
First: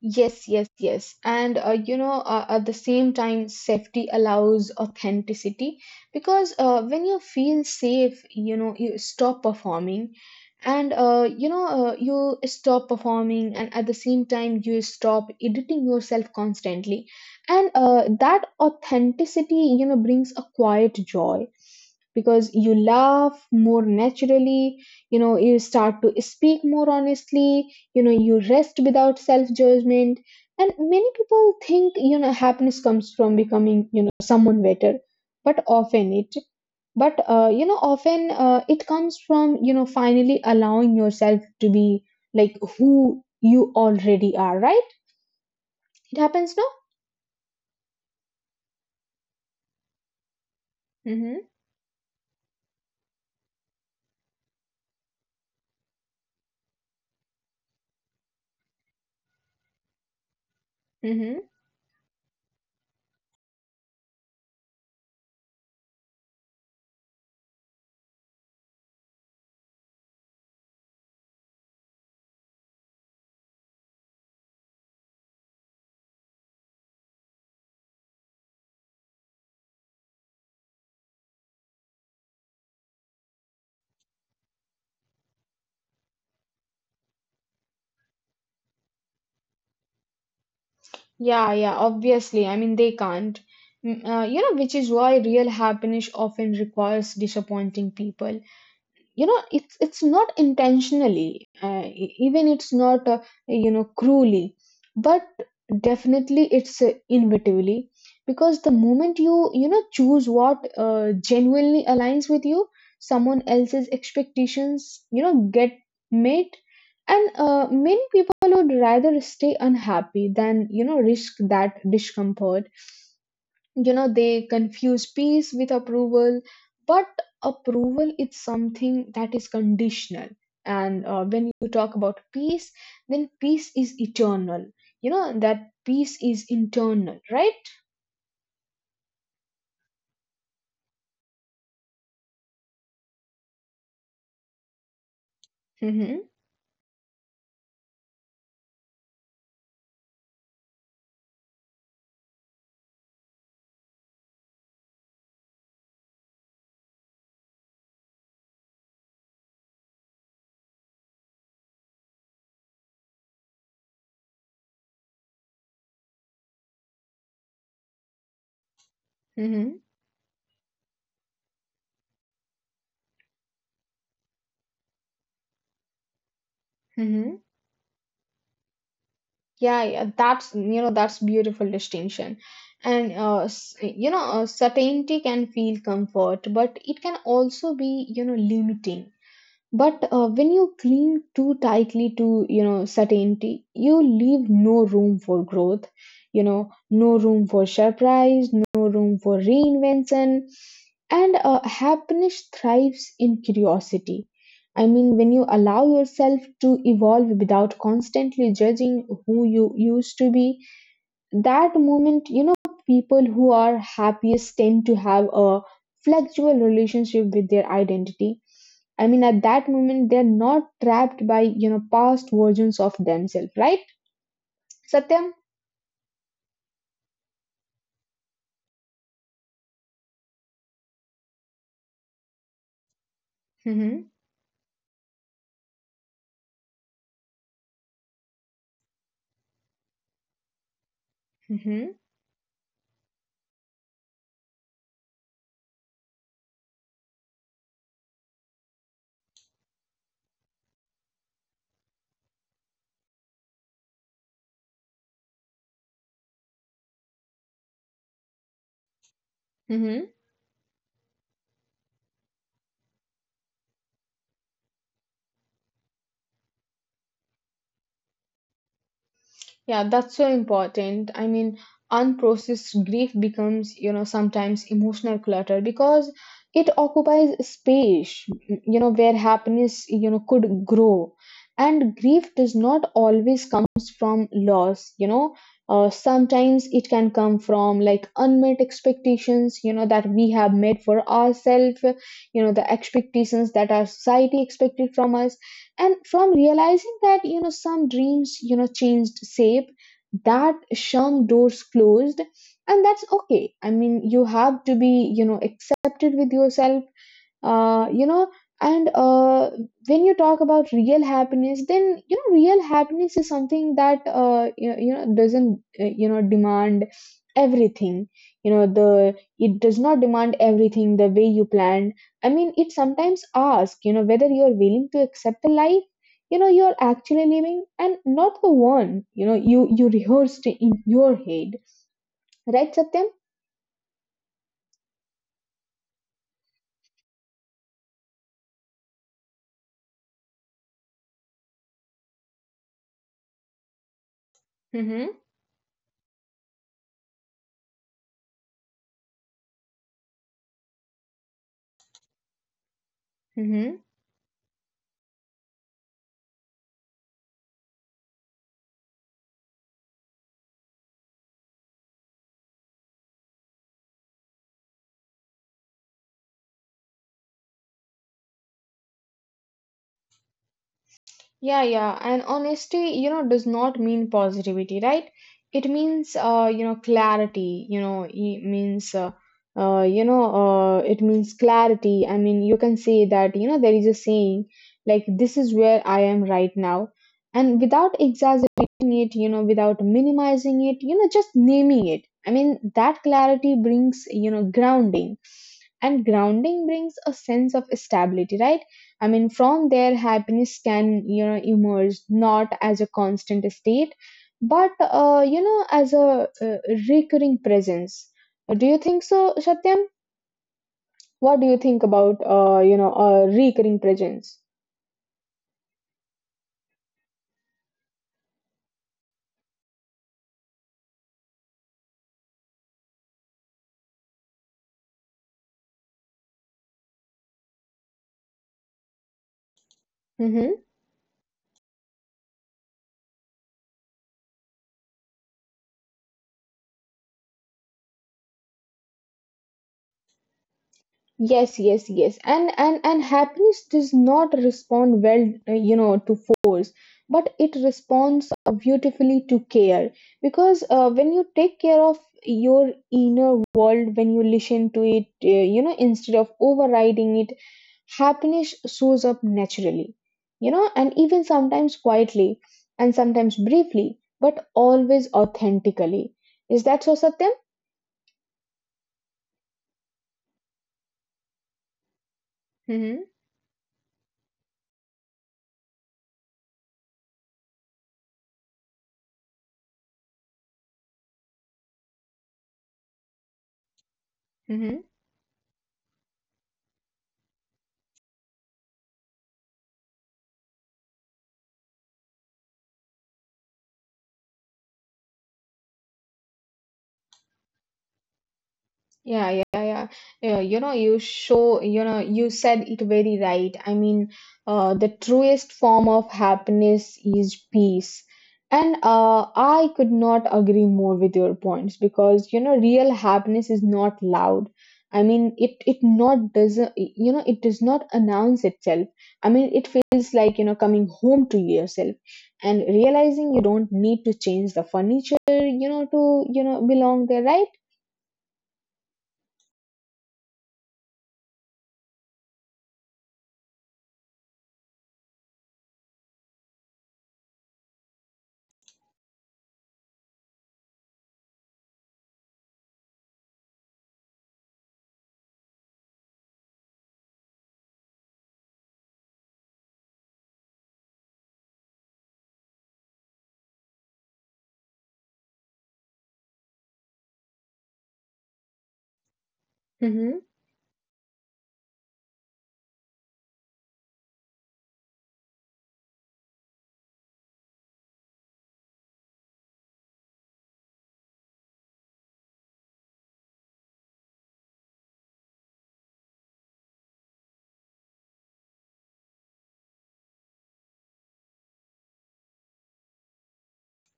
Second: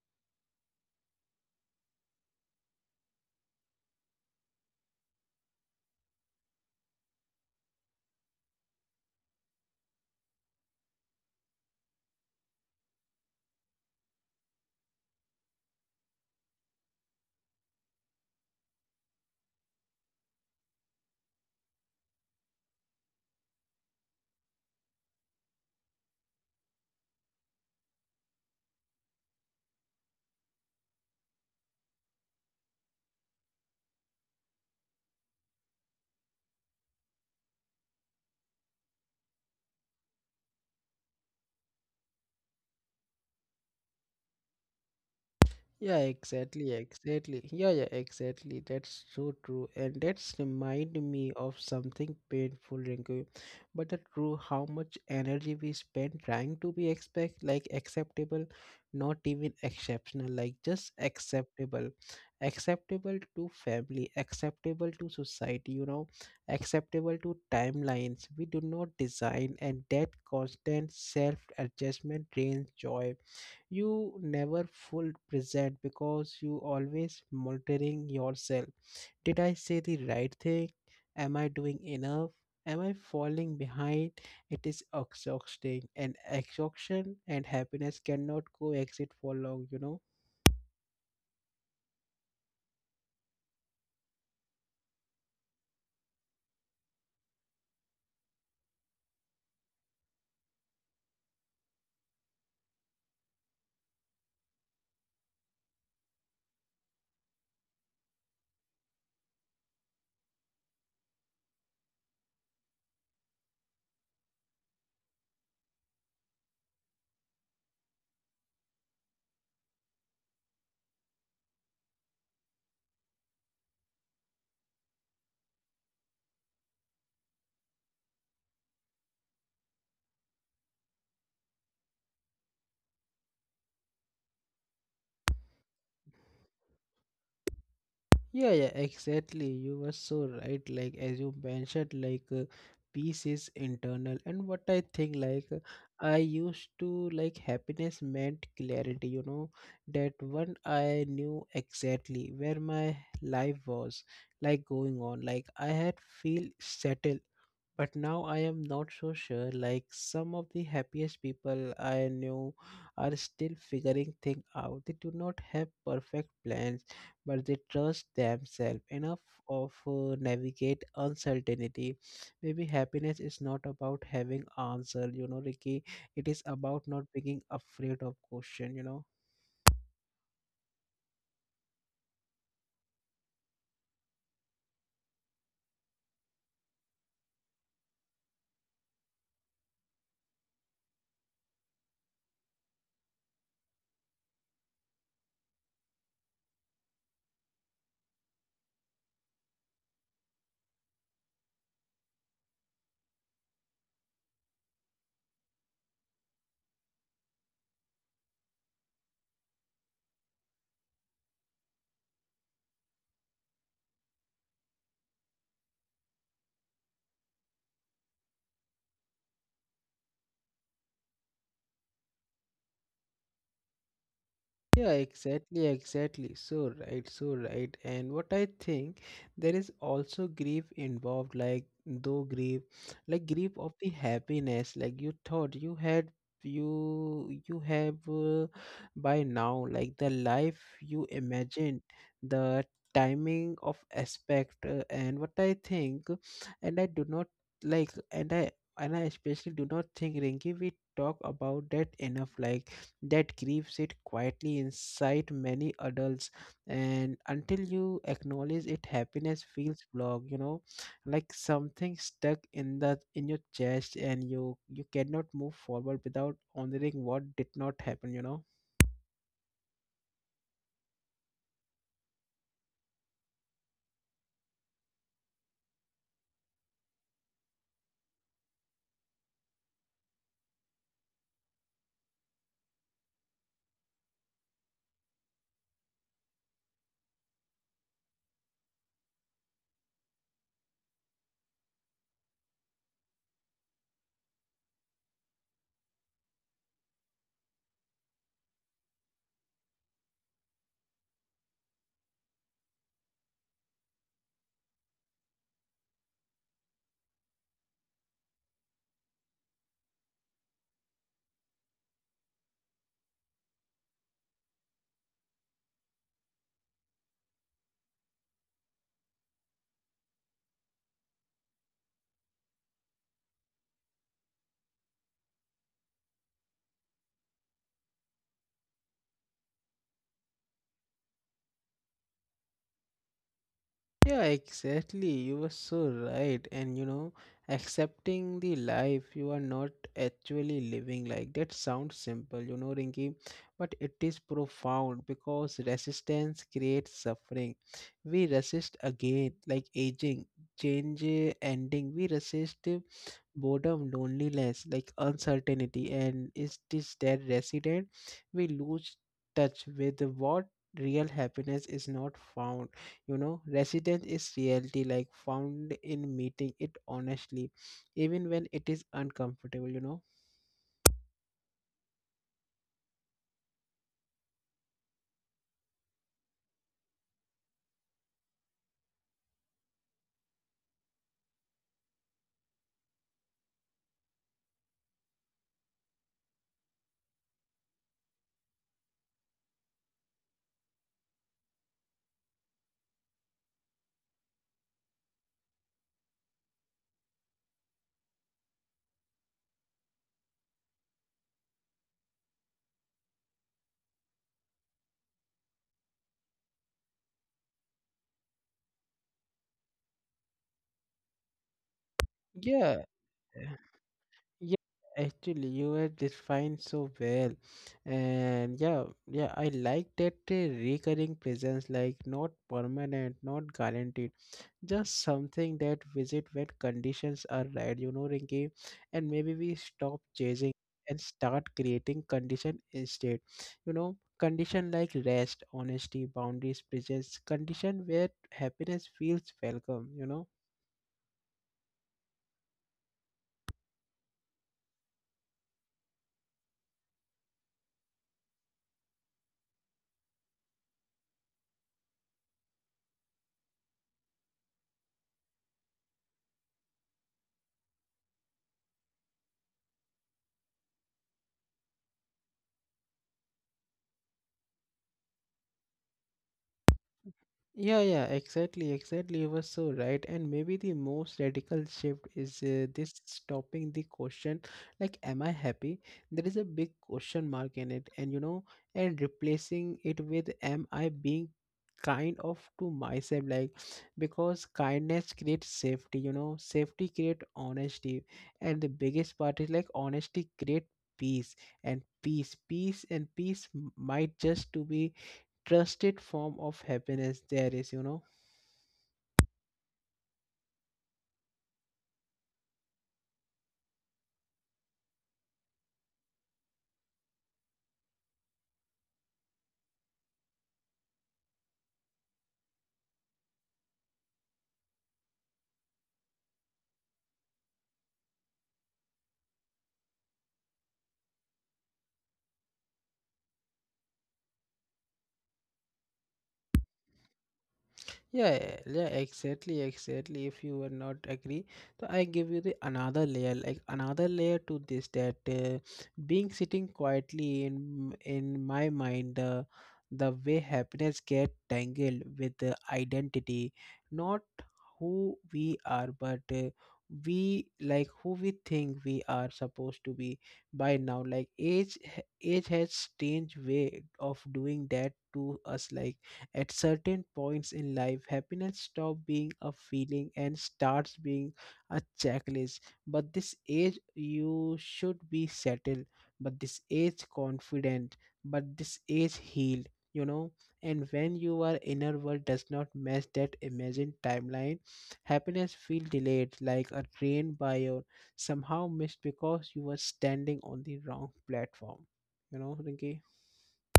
[SPEAKER 2] Yes, yes, yes. And you know, at the same time, safety allows authenticity because when you feel safe, you know, you stop performing. And you know, you stop performing, and at the same time, you stop editing yourself constantly. And that authenticity, you know, brings a quiet joy because you laugh more naturally, you know, you start to speak more honestly, you know, you rest without self judgment. And many people think, you know, happiness comes from becoming, you know, someone better, but often it, but you know, often it comes from, you know, finally allowing yourself to be like who you already are, right?
[SPEAKER 1] Yeah,
[SPEAKER 2] It
[SPEAKER 1] exactly,
[SPEAKER 2] happens, no?
[SPEAKER 1] exactly. Yeah, yeah, exactly. That's so true. And that's remind me of
[SPEAKER 2] Mm-hmm,
[SPEAKER 1] something painful, Rinku. But the true how much energy we spend trying to be expect like acceptable, not even exceptional, like just
[SPEAKER 2] mm-hmm.
[SPEAKER 1] acceptable. Acceptable to family, acceptable to society, you know, acceptable to timelines. We do not design, and that constant self adjustment drains joy. You never full present because you always monitoring yourself. Did I say the right thing? Am I doing enough? Am I falling behind? It is exhausting, and exhaustion and happiness cannot coexist for long, you know?
[SPEAKER 2] Yeah, yeah, obviously. I mean, they can't. Which is why real happiness often requires disappointing people. You know, it's not intentionally, even it's not, you know, cruelly, but definitely it's, inevitably, because the moment you, you know, choose what genuinely aligns with you, someone else's expectations, you know, get met. And many people would rather stay unhappy than, you know, risk that discomfort. You know, they confuse peace with approval. But approval is something that is conditional. And when you talk about peace, then peace is eternal. You know that peace is internal, right?
[SPEAKER 1] Yeah, yeah, exactly. You were so right. Like as you mentioned, like peace is internal, and what I think, like
[SPEAKER 2] Mm-hmm,
[SPEAKER 1] I used to like happiness meant clarity. You know, that one I knew exactly where my life was like going on. Like I had feel settled, but now I am not so sure. Like some of the happiest people I knew are still figuring things out. They do not have perfect plans, but they trust themselves enough
[SPEAKER 2] mm-hmm,
[SPEAKER 1] of navigate uncertainty. Maybe happiness is not about having answer, you know, Ricky. It is about not
[SPEAKER 2] mm-hmm.
[SPEAKER 1] being afraid of question, you know.
[SPEAKER 2] Yeah, yeah, that's, you know, that's beautiful distinction. And certainty can feel comfort, but it can also be, you know, limiting. But when you cling too tightly to, you know, certainty, you leave no room for growth. You know, no room for surprise, no room for reinvention. And happiness thrives in curiosity. I mean, when you allow yourself to evolve without constantly judging who you used to be, that moment, you know, people who are happiest tend to have a flexible relationship with their identity. I mean, at that moment, they're not trapped by, you know, past versions of themselves, right,
[SPEAKER 1] Yeah,
[SPEAKER 2] Satyam?
[SPEAKER 1] exactly, exactly. So right, so right. And what I think, there is also grief involved, like though grief, like grief of the
[SPEAKER 2] Mm-hmm.
[SPEAKER 1] happiness, like you thought you had, you have by now, like the life you
[SPEAKER 2] Mm-hmm.
[SPEAKER 1] imagined, the timing of aspect, and what I think, and I do not like, and I especially do not think, Rinki, we talk about that enough. Like that grief sit quietly inside many adults, and until you acknowledge it, happiness feels blocked, you know, like something stuck in the in your chest, and you cannot move forward without honoring what did not happen, you know.
[SPEAKER 2] Yeah, that's so important. I mean, unprocessed grief becomes, you know, sometimes emotional clutter, because it occupies space, you know, where happiness, you know, could grow. And grief does not always comes from loss, you know. Sometimes it can come from like unmet expectations, you know, that we have made for ourselves, you know, the expectations that our society expected from us, and from realizing that, you know, some dreams, you know, changed shape, that some doors closed. And that's okay. I mean, you have to be, you know, accepted with yourself. You know and When you talk about real happiness, then, you know, real happiness is something that, you, you know, doesn't, you know, demand everything. You know, the it does not demand everything the way you planned. I mean, it sometimes asks, you know, whether you are willing to accept the life, you know, you're actually living, and not the one, you know, you rehearsed in your head, right, Satyam?
[SPEAKER 1] Yeah, exactly. You were so right. And you know, accepting the life you are not actually living, like that sounds simple, you know, Rinki, but it is
[SPEAKER 2] Mm-hmm.
[SPEAKER 1] profound because resistance creates suffering. We resist again, like aging, change, ending. We resist boredom, loneliness, like uncertainty. And is this that resident? We lose touch with what real happiness is not found, you know. Residence is reality, like found in meeting it honestly, even when it is uncomfortable, you know.
[SPEAKER 2] Yeah, yeah. And honesty, you know, does not mean positivity, right? It means, you know, clarity, you know, it means, it means clarity. I mean, you can say that, you know, there is a saying like, this is where I am right now. And without exaggerating it, you know, without minimizing it, you know, just naming it. I mean, that clarity brings, you know, grounding. And grounding brings a sense of stability, right? I mean, from there, happiness can, you know, emerge, not as a constant state, but, you know, as a recurring presence. Do you think so, Satyam? What do you think about, you
[SPEAKER 1] Yeah,
[SPEAKER 2] know, a recurring presence?
[SPEAKER 1] yeah, actually, you were defined so well. And yeah, yeah, I like that recurring presence, like not permanent, not guaranteed, just something that visit when conditions are right, you know, Rinky. And maybe we stop chasing
[SPEAKER 2] Mm-hmm.
[SPEAKER 1] and start creating condition instead, you know. Condition like rest, honesty, boundaries, presence, condition where happiness feels welcome, you know.
[SPEAKER 2] Yes, yes, yes. And happiness does not respond well, you know, to force, but it responds beautifully to care. Because when you take care of your inner world, when you listen to it, you know, instead of overriding it, happiness shows up naturally, you know, and even sometimes quietly, and sometimes briefly, but always authentically. Is that so, Satyam?
[SPEAKER 1] Yeah, yeah, exactly, exactly. You were so right. And maybe the most radical shift is this
[SPEAKER 2] Hmm.
[SPEAKER 1] stopping the question, like, am I happy? There is a big question mark in it, and you know, and replacing it with, am I being kind of to myself? Like, because
[SPEAKER 2] Hmm.
[SPEAKER 1] kindness creates safety, you know, safety creates honesty. And the biggest part is like, honesty creates peace, and peace m- might just to be trusted form of happiness there is, you know.
[SPEAKER 2] Yeah, yeah, yeah. Yeah, you know, you said it very right. I mean, the truest form of happiness is peace. And I could not agree more with your points, because, you know, real happiness is not loud. I mean, it not doesn't, you know, it does not announce itself. I mean, it feels like, you know, coming home to yourself and realizing you don't need to change the furniture, you know, to, you know, belong there, right?
[SPEAKER 1] Yeah, yeah, exactly, exactly. If you were not agree, so I give you the another layer, like another layer to this, that being sitting quietly in my mind, the way happiness get tangled with the identity, not who we are, but we like who we think we are supposed to be by now. Like age, h- age has strange way of doing that to us, like at certain points in life, happiness stops being a
[SPEAKER 2] Hmm.
[SPEAKER 1] feeling and starts being a checklist. But this age, you should be settled. But this age, confident. But this age, healed. You know, and when your inner world does not match that imagined timeline, happiness feels delayed, like a train by your somehow missed because you were standing on the wrong platform. You know, Rinki?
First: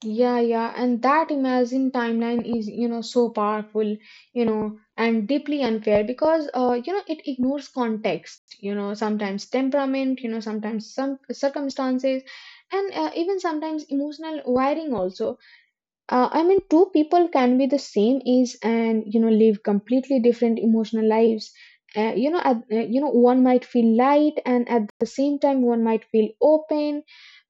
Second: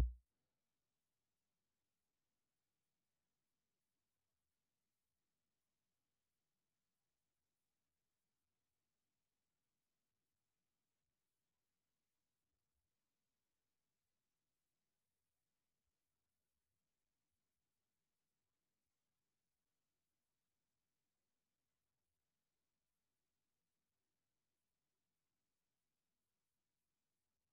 [SPEAKER 2] Yeah, yeah, and that imagined timeline is, you know, so powerful, you know, and deeply unfair, because, you know, it ignores context, you know, sometimes temperament, you know, sometimes some circumstances, and even sometimes emotional wiring also. I mean, two people can be the same age and, you know, live completely different emotional lives. You know, at, you know, one might feel light, and at the same time one might feel open,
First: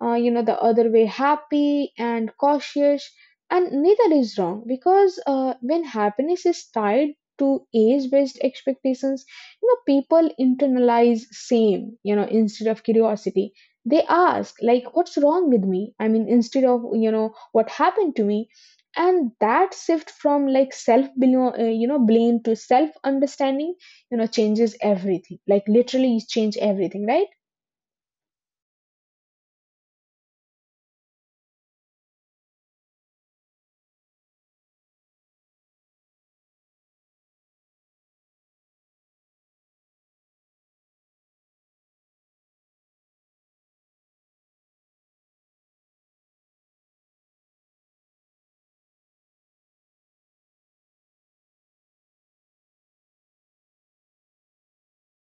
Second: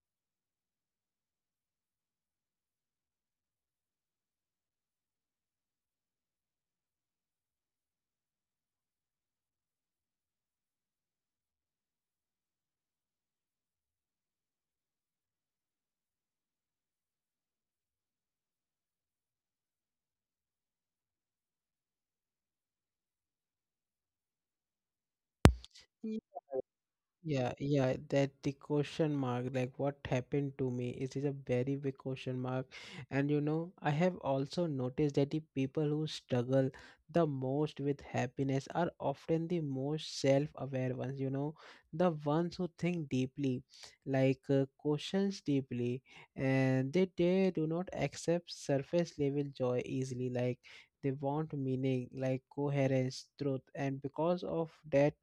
[SPEAKER 2] you know, the other way happy and cautious. And neither is wrong, because when happiness is tied to age based expectations, you know, people internalize same, you know, instead of curiosity, they ask like, what's wrong with me? I mean, instead of, you know, what happened to me? And that shift from like you know, blame to self understanding, you know, changes everything, like literally change everything,
[SPEAKER 1] Yeah, yeah, that the question mark, like what happened to me, it is a very big question mark. And you know, I have also noticed that the people who struggle the most with happiness are often the most self-aware ones, you know, the ones who think deeply, like questions deeply, and they do not accept surface level joy easily, like they want meaning, like coherence, truth, and because of that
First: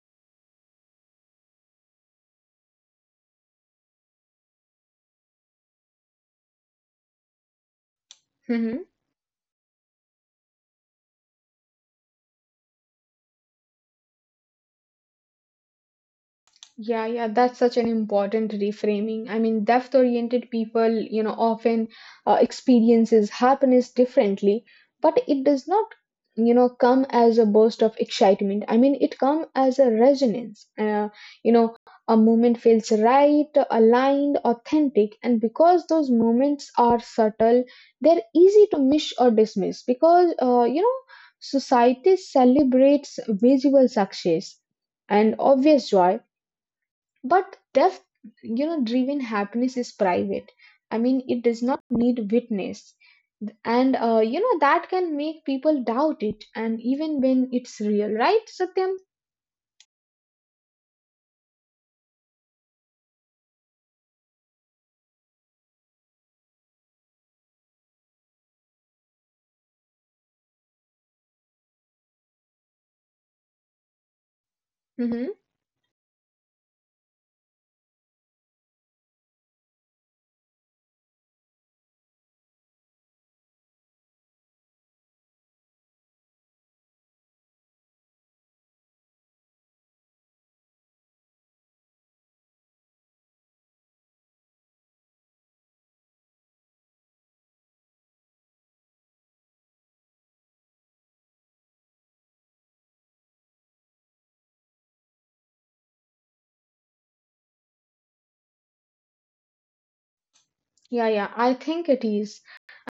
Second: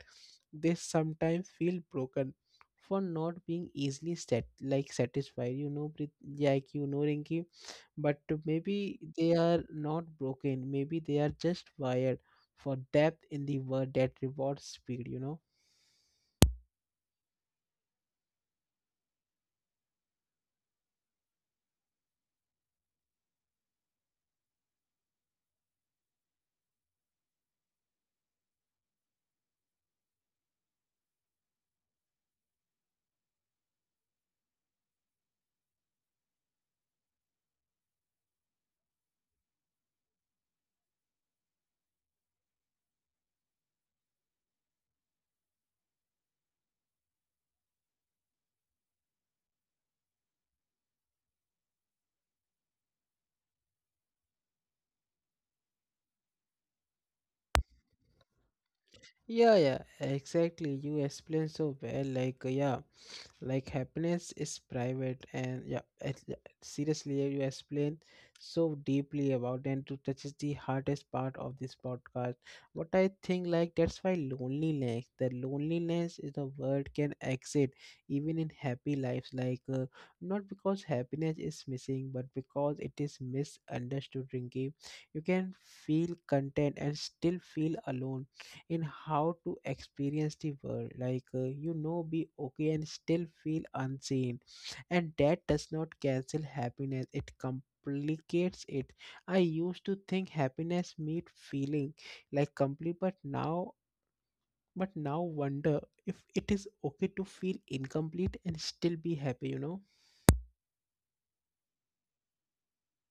[SPEAKER 1] they sometimes feel broken for not being easily set like satisfied, you know, Prit-, like you know, Rinki, but maybe
[SPEAKER 2] right?
[SPEAKER 1] they are not broken, maybe they are just wired for depth in the world that rewards speed, you know.
[SPEAKER 2] Yeah, yeah, that's such an important reframing. I mean, depth-oriented people, you know, often experiences happiness differently, but it does not, you know, come as a burst of excitement. I mean, it comes as a resonance. You know, a moment feels right, aligned, authentic, and because those moments are subtle, they're easy to miss or dismiss, because, you know, society celebrates visual success and obvious joy, but death, you know, driven happiness is private. I mean, it does not need witness. And, you know, that can make people doubt it, and even when it's real, right, Satyam?
[SPEAKER 1] Yeah, yeah, exactly. You explained so well. Like, yeah, like happiness is private, and yeah, it, yeah, seriously, yeah, you explained so deeply about and to touches the hardest part of this podcast. What I think, like, that's why loneliness, the
[SPEAKER 2] Mm-hmm.
[SPEAKER 1] loneliness is the word can exit even in happy lives. Like, not because happiness is missing, but because it is misunderstood. Rinky, you can feel content and still feel alone in how to experience the world, like you know, be okay and still feel unseen, and that does not cancel happiness, it complicates it. I used to think happiness meant feeling like complete, but now, but now wonder if it is okay to feel incomplete and still be happy, you know.
[SPEAKER 2] Yeah, yeah, I think it is.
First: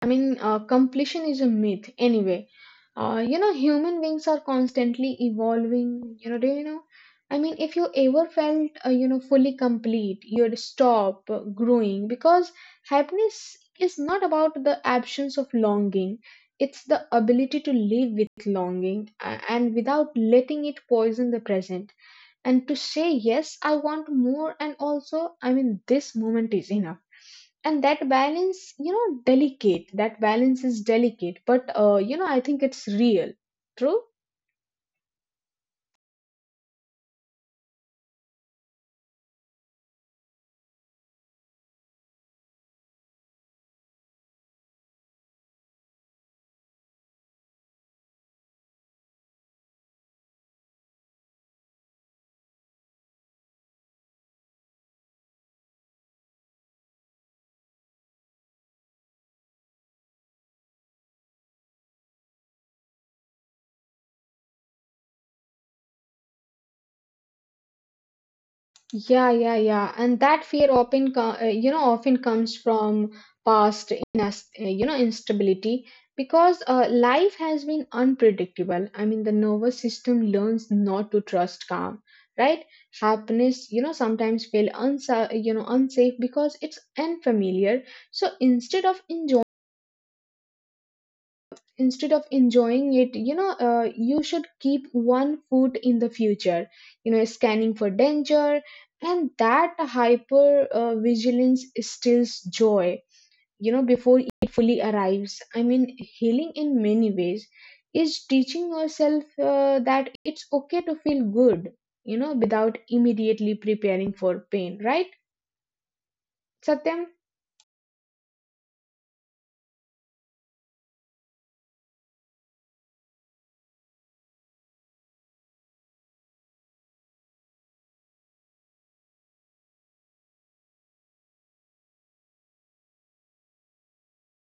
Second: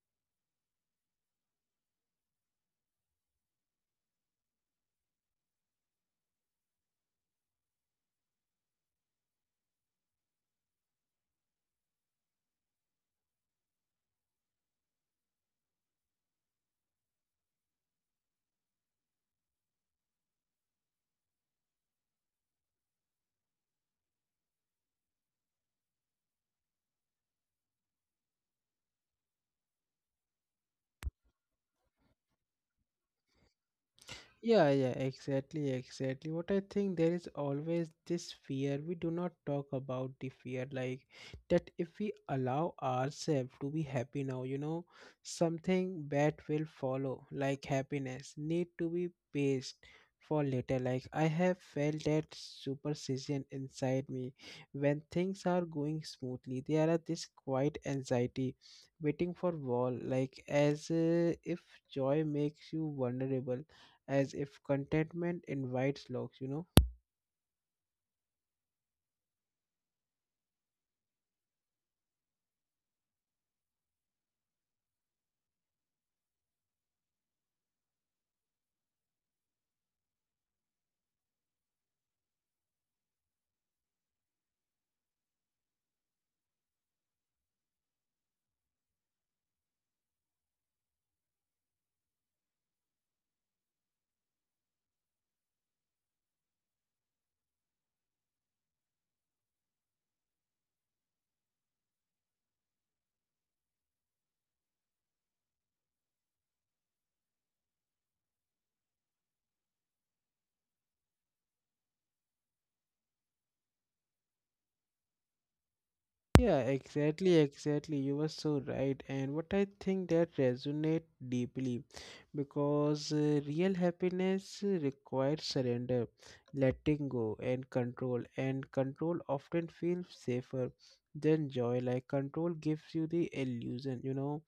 [SPEAKER 2] I mean, completion is a myth anyway. You know, human beings are constantly evolving. You know, do you know? I mean, if you ever felt, you know, fully complete, you'd stop growing, because happiness is not about the absence of longing. It's the ability to live with longing, and without letting it poison the present. And to say, yes, I want more, and also, I mean, this moment is enough. And that balance, you know, delicate, that balance is delicate, but, you know, I think it's real. True.
[SPEAKER 1] Yeah, yeah, exactly, exactly. What I think, there is always this fear. We do not talk about the fear, like that if we allow ourselves to be happy now, you know, something bad will follow, like happiness need to be paced for later. Like I have felt that superstition inside me when things are going smoothly. There are this quiet anxiety waiting for wall, like as if joy makes you vulnerable, as if contentment invites locks, you know?
[SPEAKER 2] Yeah, yeah, yeah, and that fear often you know, often comes from you know, instability, because life has been unpredictable. I mean, the nervous system learns not to trust calm, right? Happiness, you know, sometimes you know, unsafe because it's unfamiliar. So instead of enjoying it, you know, you should keep one foot in the future, you know, scanning for danger. And that hyper vigilance steals joy, you know, before it fully arrives. I mean, healing, in many ways, is teaching yourself that it's okay to feel good, you know, without immediately preparing for pain, right,
[SPEAKER 1] Yeah,
[SPEAKER 2] Satyam?
[SPEAKER 1] exactly, exactly. You were so right. And what I think, that resonate deeply because real happiness requires surrender, letting go, and control. And control often feels safer than joy. Like control gives you the illusion, you know,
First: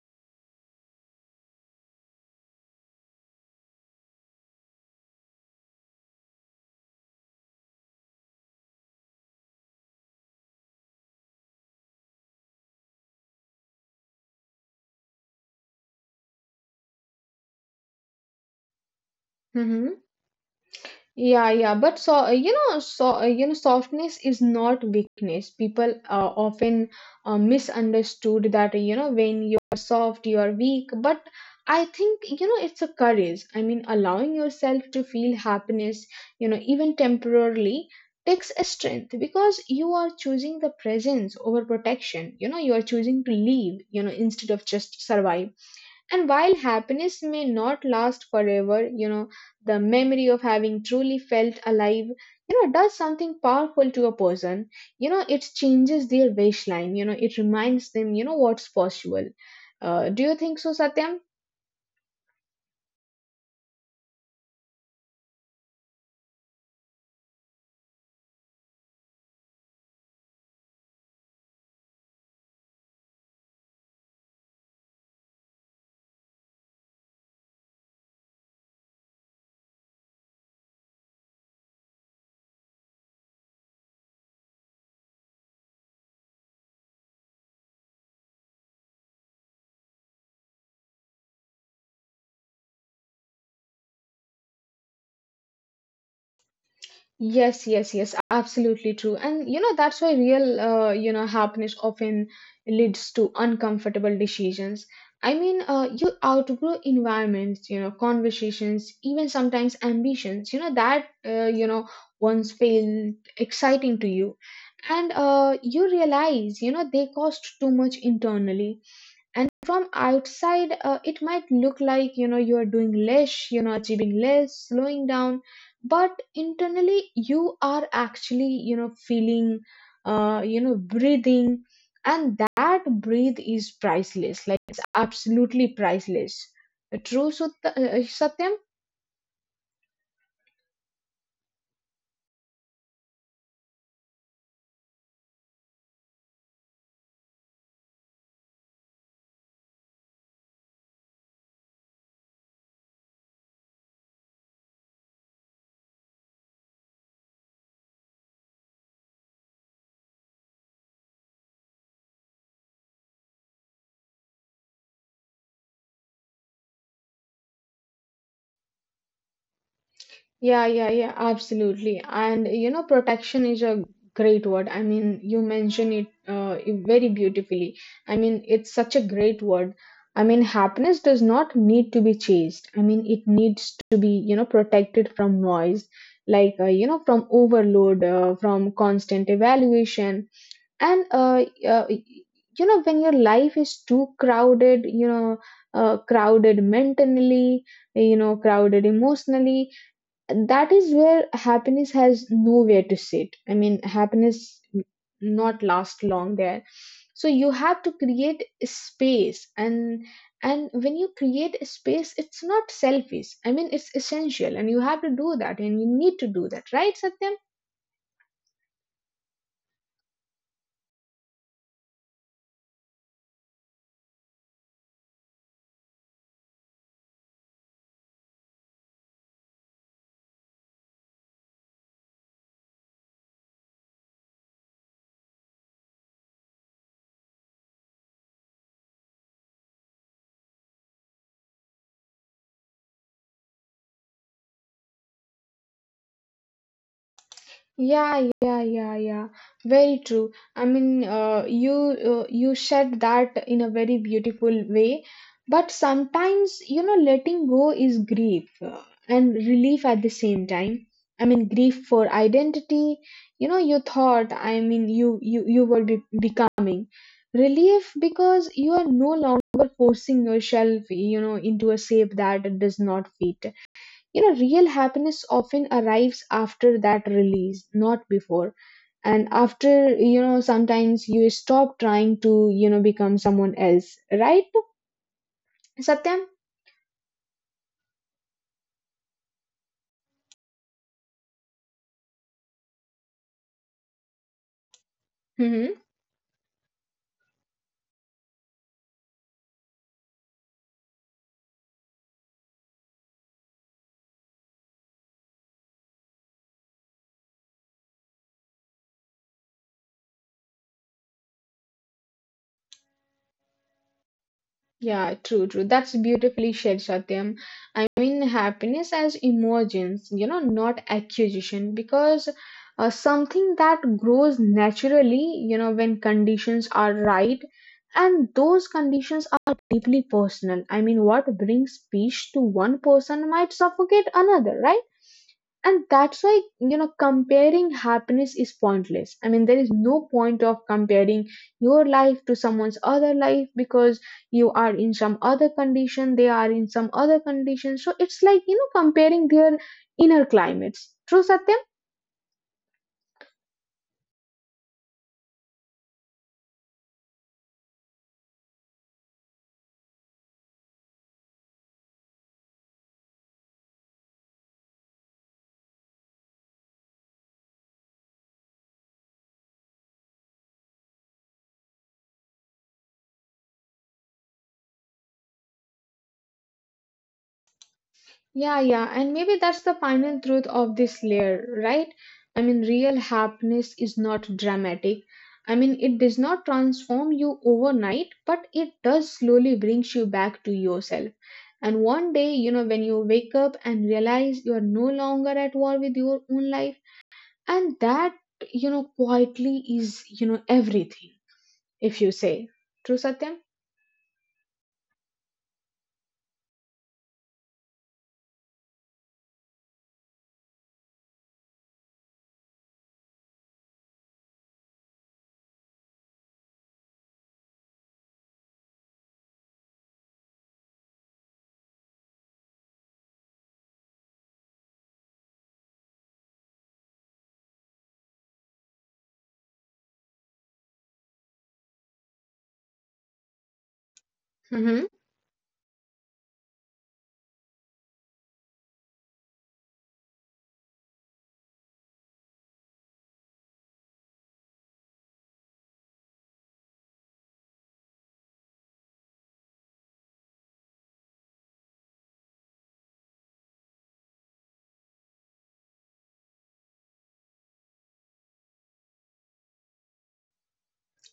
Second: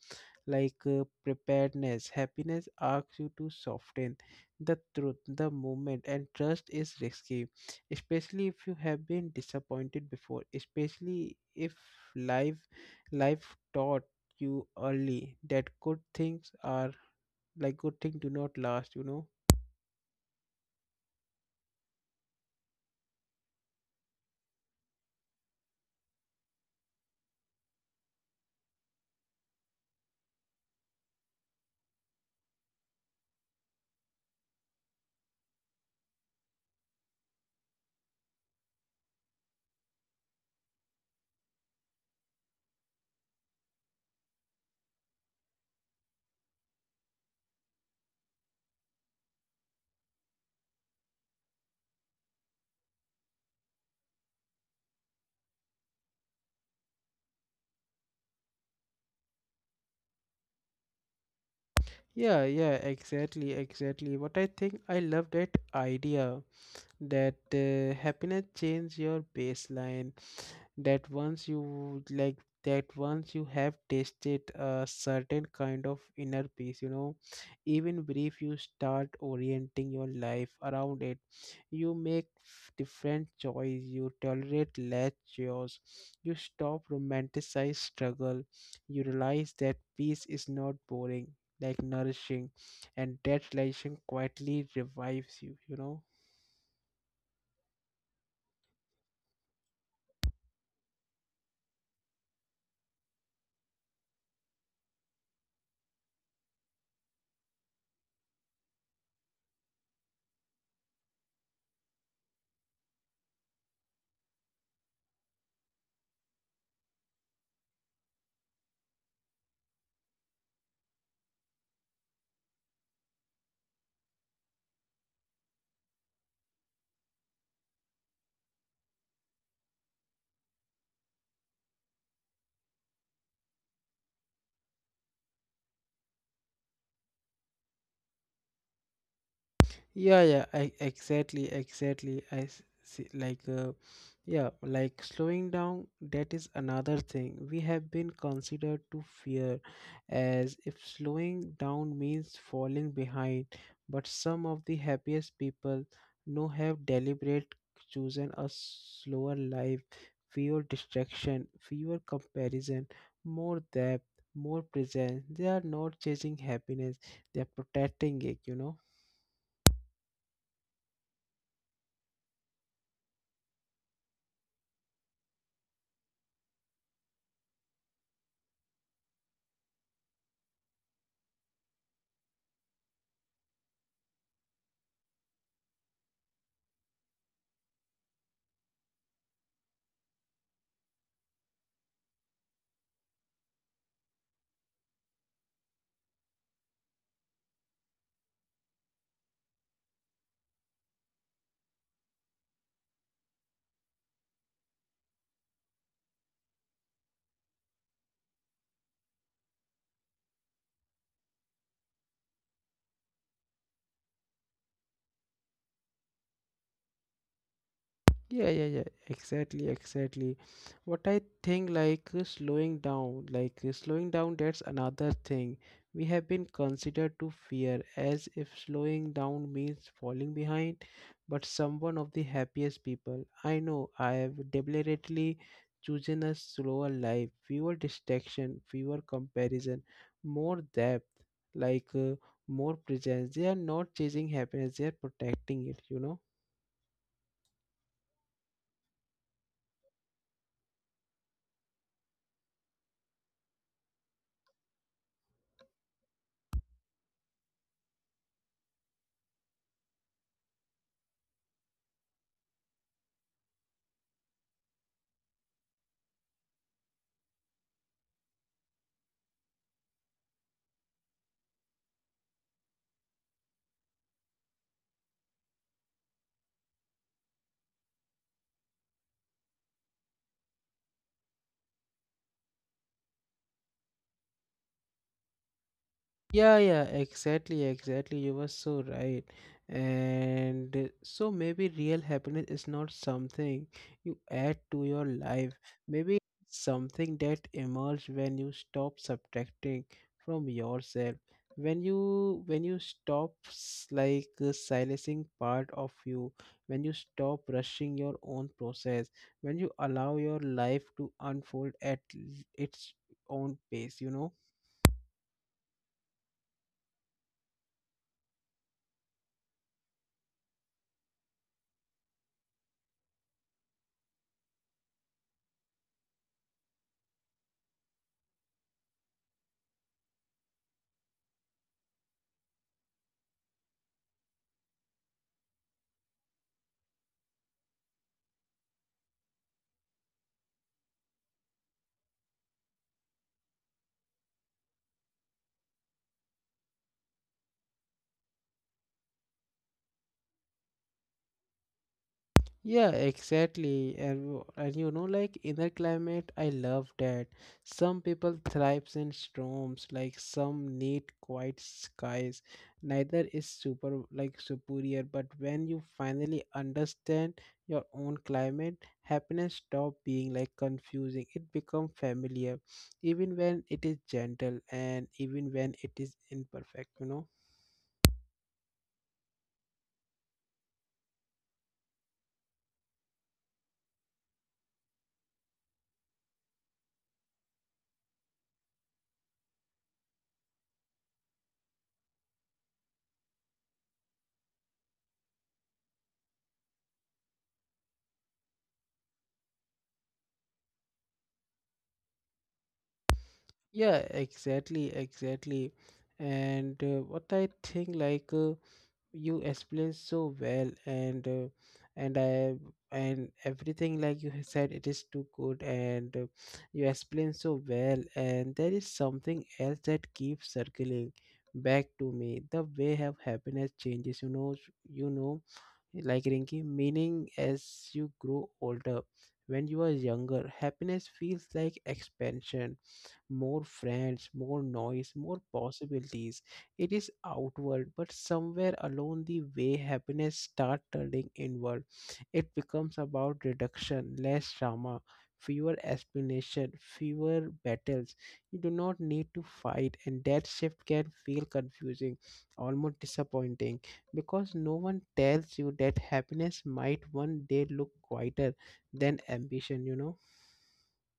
[SPEAKER 1] like preparedness. Happiness asks you to soften the truth, the moment, and trust is risky, especially if you have been disappointed before, especially if life life taught you early that good things are like good things do not last, you know.
[SPEAKER 2] Mm-hmm. Yeah, yeah, but so you know, so you know, softness is not weakness. People often, misunderstood that, you know, when you are soft, you are weak. But I think, you know, it's a courage. I mean, allowing yourself to feel happiness, you know, even temporarily, takes a strength, because you are choosing the presence over protection. You know, you are choosing to live, you know, instead of just survive. And while happiness may not last forever, you know, the memory of having truly felt alive, you know, does something powerful to a person. You know, it changes their baseline. You know, it reminds them, you know, what's possible. Do you think so, Satyam?
[SPEAKER 1] Yeah, yeah, exactly, exactly. What I think, I love that idea, that happiness changes your baseline. That once you like, that once you have tasted a certain kind of inner peace, you know, even brief, you start orienting your life around it. You make f- different choice, you tolerate less chaos, you stop romanticize struggle, you realize that peace is not boring, like nourishing, and that realization quietly revives you, you know.
[SPEAKER 2] Yes, yes, yes, absolutely true. And you know, that's why real, you know, happiness often leads to uncomfortable decisions. I mean, you outgrow environments, you know, conversations, even sometimes ambitions, you know, that, you know, once felt exciting to you. And you realize, you know, they cost too much internally. And from outside, it might look like, you know, you are doing less, you know, achieving less, slowing down, but internally you are actually, you know, feeling, you know, breathing. And that breathe is priceless, like it's absolutely priceless. True, Satyam?
[SPEAKER 1] Yeah, yeah, I, exactly, exactly. I s- see, like, yeah, like slowing down, that is another thing. We have been considered to fear as if slowing down means falling behind, but some of the happiest people know have deliberate chosen a slower life, fewer distraction, fewer comparison, more depth, more presence. They are not chasing happiness, they are protecting it, you know.
[SPEAKER 2] Yeah, yeah, yeah, absolutely. And you know, protection is a great word. I mean, you mention it very beautifully. I mean, it's such a great word. I mean, happiness does not need to be chased. I mean, it needs to be, you know, protected from noise, like, you know, from overload, from constant evaluation. And, you know, when your life is too crowded, you know, crowded mentally, you know, crowded emotionally, that is where happiness has nowhere to sit. I mean, happiness not last long there. So you have to create a space. And when you create a space, it's not selfish. I mean, it's essential, and you have to do that, and you need to do that, right, Satyam?
[SPEAKER 1] Yeah, yeah, yeah, exactly, exactly. What I think, like slowing down, like slowing down, that's another thing. We have been considered to fear as if slowing down means falling behind. But someone of the happiest people I know, I have deliberately chosen a slower life, fewer distraction, fewer comparison, more depth, like more presence. They are not chasing happiness, they are protecting it, you know.
[SPEAKER 2] Yeah, yeah, yeah, yeah. Very true. I mean, you said that in a very beautiful way. But sometimes, you know, letting go is grief and relief at the same time. I mean, grief for identity. You know, you thought, I mean, you were be becoming relief because you are no longer forcing yourself, you know, into a shape that does not fit. You know, real happiness often arrives after that release, not before. And after, you know, sometimes you stop trying to, you know, become someone else, right? Satyam?
[SPEAKER 1] Yeah, yeah, exactly, exactly. You were so right. And so maybe real happiness is not something you add to your life. Maybe it's something that emerges when you stop subtracting from yourself. When you stop s- like silencing part of you, when you stop rushing your own process, when you allow your life to unfold at l- its own pace, you know.
[SPEAKER 2] Yeah, true, true. That's beautifully said, Satyam. I mean, happiness as emergence, you know, not acquisition, because something that grows naturally, you know, when conditions are right, and those conditions are deeply personal. I mean, what brings peace to one person might suffocate another, right? And that's why, you know, comparing happiness is pointless. I mean, there is no point of comparing your life to someone's other life because you are in some other condition, they are in some other condition. So it's like, you know, comparing their inner climates. True, Satyam?
[SPEAKER 1] Yeah, exactly. And, w- and you know, like inner climate, I love that. Some people thrives in storms, like some need quiet skies. Neither is super like superior, but when you finally understand your own climate, happiness stop being like confusing. It become familiar, even when it is gentle and even when it is imperfect, you know?
[SPEAKER 2] Yeah, yeah, and maybe that's the final truth of this layer, right? I mean, real happiness is not dramatic. I mean, it does not transform you overnight, but it does slowly brings you back to yourself. And one day, you know, when you wake up and realize you are no longer at war with your own life, and that, you know, quietly is, you know, everything, if you say. True, Satyam?
[SPEAKER 1] Yeah, exactly, exactly. And what I think you explained so well and i and everything like you have said it is too good and you explained so well, and there is something else that keeps circling back to me the way have happiness changes, you know, like Rinky, meaning as you grow older. When you are younger, happiness feels like expansion, more friends, more
[SPEAKER 2] Hmm.
[SPEAKER 1] noise, more possibilities. It is outward, but somewhere along the way, happiness starts turning inward. It becomes about reduction, less drama, fewer explanation, fewer battles. You do not need to fight, and that shift can feel confusing, almost disappointing, because no one tells you that happiness might one day look quieter than ambition, you know.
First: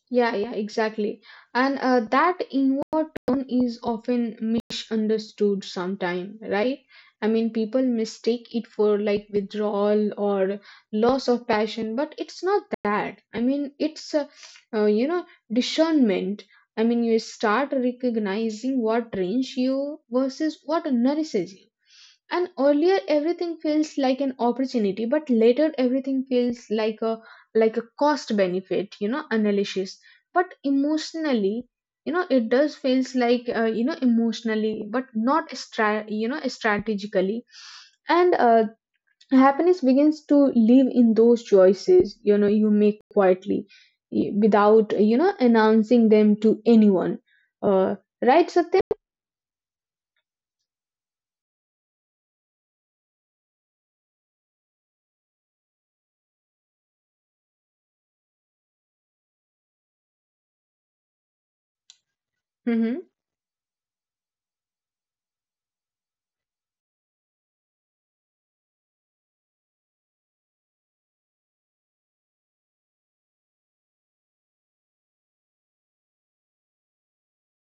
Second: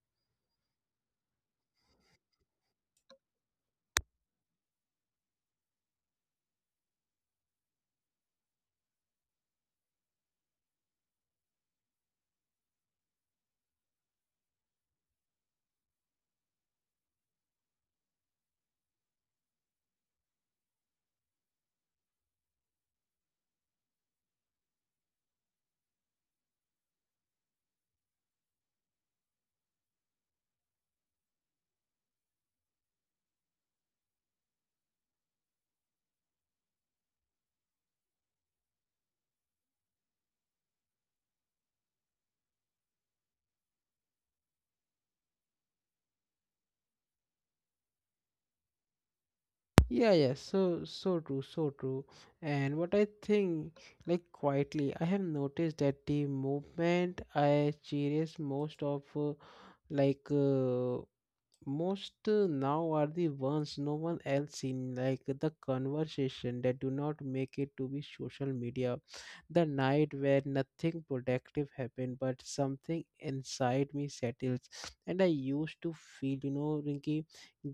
[SPEAKER 2] Yeah, yeah, exactly. And that inward turn is often misunderstood sometime, right? I mean, people mistake it for like withdrawal or loss of passion, but it's not that. I mean, it's, you know, discernment. I mean, you start recognizing what drains you versus what nourishes you. And earlier everything feels like an opportunity, but later everything feels like a cost benefit, you know, analysis, but emotionally, you know, it does feels like you know, emotionally but not you know, strategically. And happiness begins to live in those choices, you know, you make quietly, without, you know, announcing them to anyone. uh, right, Satyam?
[SPEAKER 1] Yeah, yeah, so true, so true. And what I think, like quietly, I have noticed that the movement I cherish most of, like most now
[SPEAKER 2] Mm-hmm.
[SPEAKER 1] are the ones no one else in like the conversation that do not make it to be social media, the night where nothing productive happened but something inside me settles. And I used to feel, you know, Rinky,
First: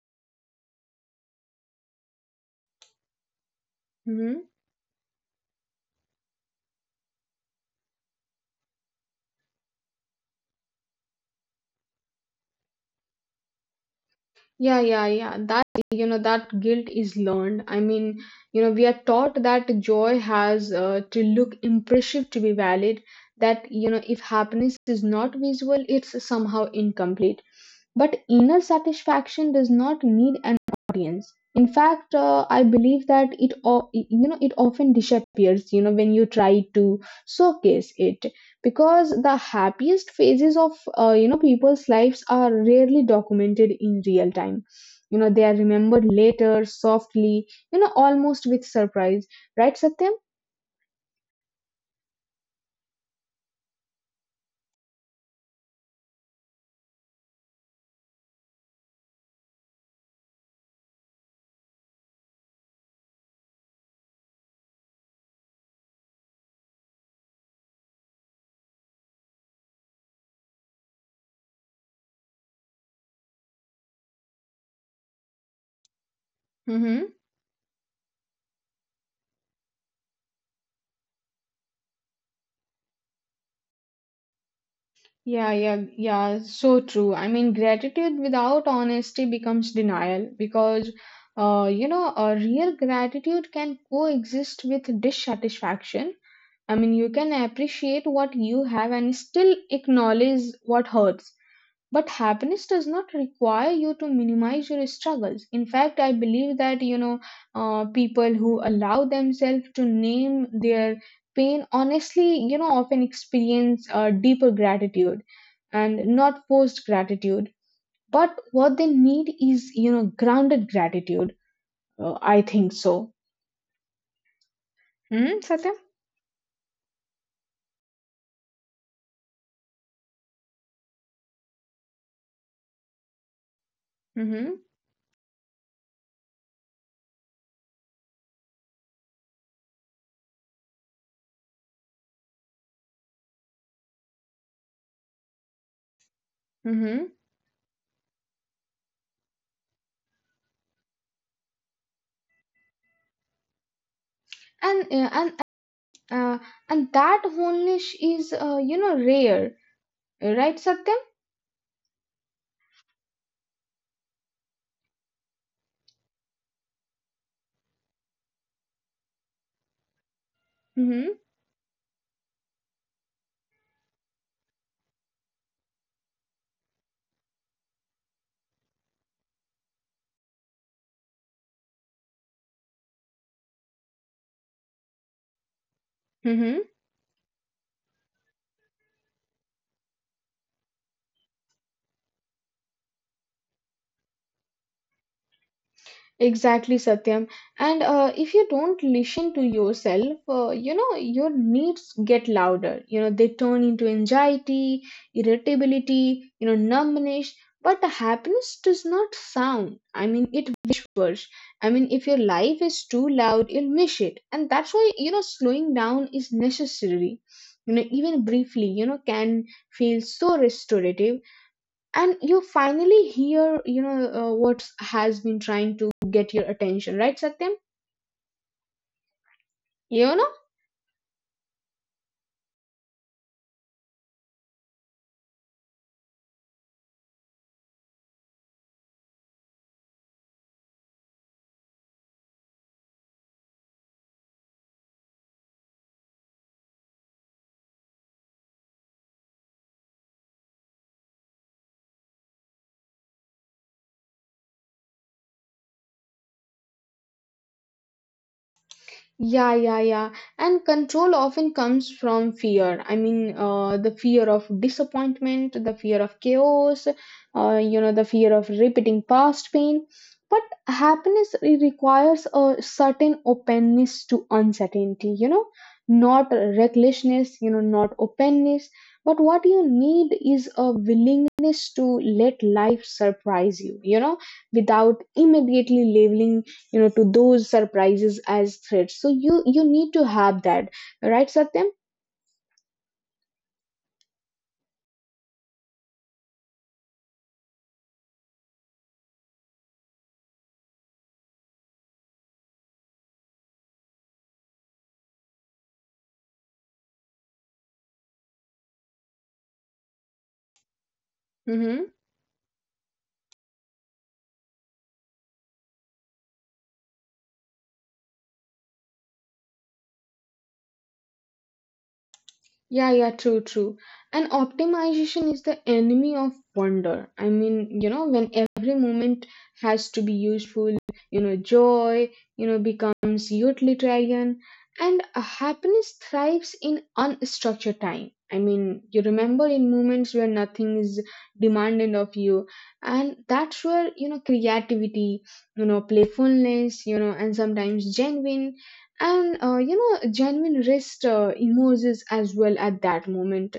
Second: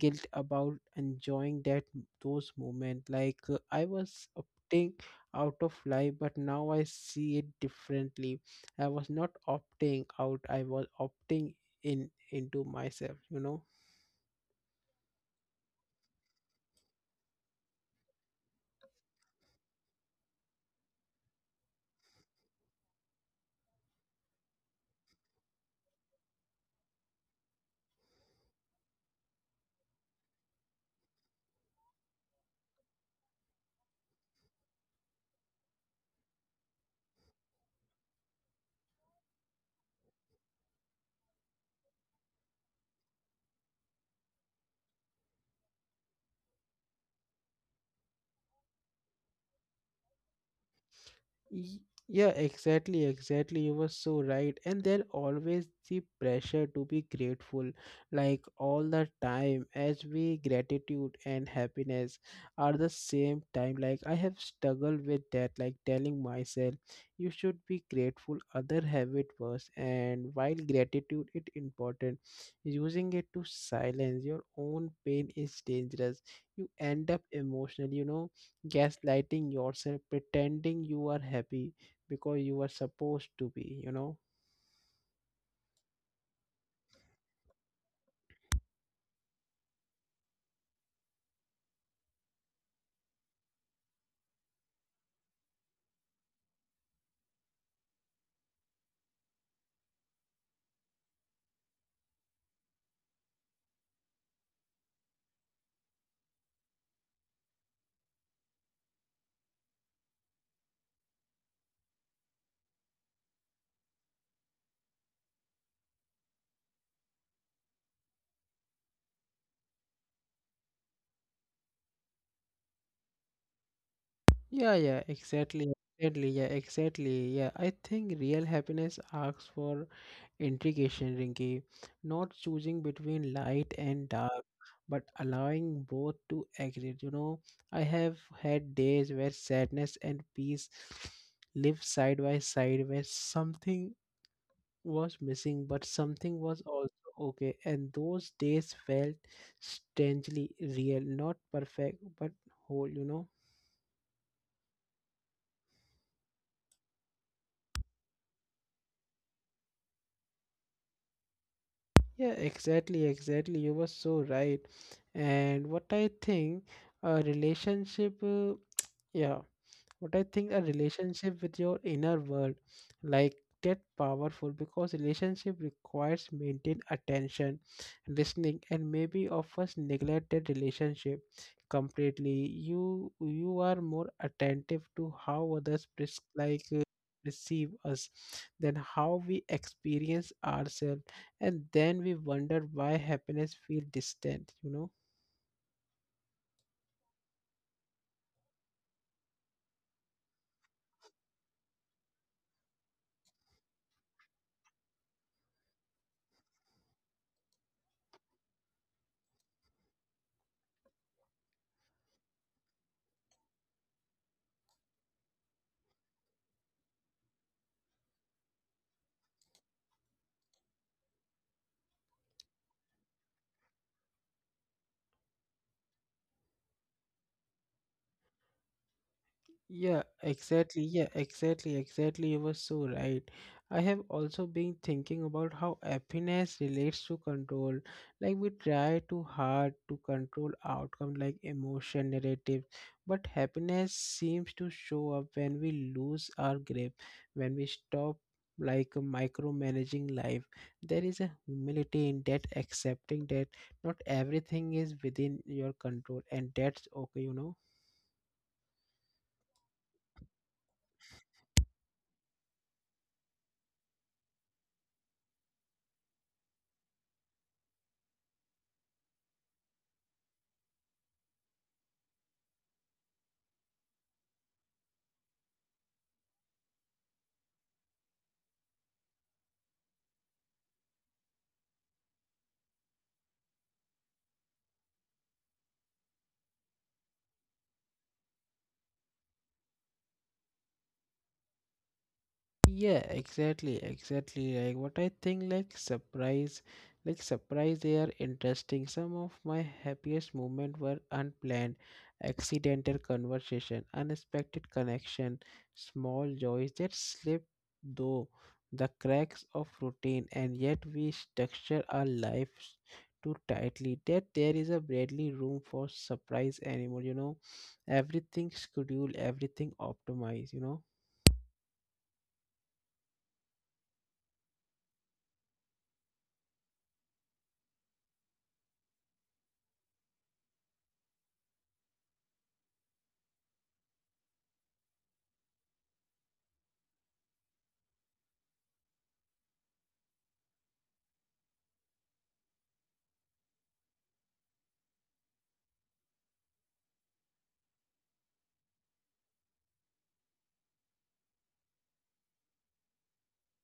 [SPEAKER 1] guilt about enjoying that those moments. I was opting out of life, but now I see it differently. I was not opting out, I was opting in into myself, you know.
[SPEAKER 2] Yeah, yeah, yeah. That, you know, that guilt is learned. I mean, you know, we are taught that joy has to look impressive to be valid, that, you know, if happiness is not visual, it's somehow incomplete. But inner satisfaction does not need an audience. In fact, I believe that it, you know, it often disappears, you know, when you try to showcase it, because the happiest phases of you know, people's lives are rarely documented in real time. You know, they are remembered later, softly, you know, almost with surprise. Right, Satyam?
[SPEAKER 1] Y- Yeah, exactly, exactly. You were so right. And there always the pressure to be grateful, like all the time, as we gratitude and happiness are the same time. Like I have struggled with that, like telling myself you should be grateful, other have it worse. And while gratitude is important, using it to silence your own pain is dangerous. You end
[SPEAKER 2] Mm-hmm.
[SPEAKER 1] up emotional, you know, gaslighting yourself, pretending you are happy because you are supposed to be, you know?
[SPEAKER 2] Yeah, yeah, yeah, so true. I mean, gratitude without honesty becomes denial, because, you know, a real gratitude can coexist with dissatisfaction. I mean, you can appreciate what you have and still acknowledge what hurts. But happiness does not require you to minimize your struggles. In fact, I believe that, you know, people who allow themselves to name their pain honestly, you know, often experience deeper gratitude, and not forced gratitude, but what they need is, you know, grounded gratitude. I think so.
[SPEAKER 1] Yeah, yeah,
[SPEAKER 2] Hmm, Satya.
[SPEAKER 1] exactly. Exactly, yeah, exactly. Yeah, I think real happiness asks for integration, Rinki. Not choosing between light and
[SPEAKER 2] Mm-hmm.
[SPEAKER 1] dark, but allowing both to exist. You know, I have had days where sadness and peace live side by side, where something was missing, but something was
[SPEAKER 2] Mm-hmm.
[SPEAKER 1] also okay. And those days felt strangely real, not perfect, but whole, you know.
[SPEAKER 2] And uh, and that oneness is, you know, rare. Right, Satya?
[SPEAKER 1] Yeah, exactly, exactly. You were so right. And what I think, a relationship, yeah. But I think a
[SPEAKER 2] Mm-hmm.
[SPEAKER 1] relationship with your inner world, like that powerful, because relationship requires maintained attention, listening, and maybe of us neglect that relationship completely. You are more attentive to how others pres-
[SPEAKER 2] Mm-hmm.
[SPEAKER 1] like uh, perceive us than how we experience ourselves, and then we wonder why happiness feels distant. You know.
[SPEAKER 2] Exactly, Satyam. And if you don't listen to yourself, you know, your needs get louder. You know, they turn into anxiety, irritability, you know, numbness. But the happiness does not sound. I mean, it whispers. I mean, if your life is too loud, you'll miss it. And that's why, you know, slowing down is necessary. You know, even briefly, you know, can feel so restorative, and you finally hear, you know, what has been trying to get your attention. Right, Satyam?
[SPEAKER 1] Yeah,
[SPEAKER 2] You know.
[SPEAKER 1] exactly. Yeah, exactly. Exactly. You were so right. I have also been thinking about how happiness relates to control. Like we try too hard to control outcome like emotion, narrative, but happiness seems to show up when we lose our grip, when we stop like micromanaging life. There is a humility in that, accepting that not everything is within your control, and that's okay, you know.
[SPEAKER 2] Yeah, yeah, yeah. And control often comes from fear. I mean, the fear of disappointment, the fear of chaos, you know, the fear of repeating past pain. But happiness, it requires a certain openness to uncertainty, you know, not recklessness, you know, not openness. But what you need is a willingness to let life surprise you, you know, without immediately labeling, you know, to those surprises as threats. So you need to have that. Right, Satyam?
[SPEAKER 1] Yeah, exactly, exactly. Like what I think, like surprise, they are interesting. Some of my happiest moments were unplanned, accidental conversation, unexpected connection, small joys that slip through the cracks of routine, and yet we
[SPEAKER 2] Mm-hmm.
[SPEAKER 1] structure our lives too tightly that there is a barely room for surprise anymore. You know, everything scheduled, everything optimized. You know.
[SPEAKER 2] Yeah, yeah, true, true. And optimization is the enemy of wonder. I mean, you know, when every moment has to be useful, you know, joy, you know, becomes utilitarian, and happiness thrives in unstructured time. I mean, you remember in moments where nothing is demanded of you, and that's where, you know, creativity, you know, playfulness, you know, and sometimes genuine and you know, genuine rest emerges as well at that moment.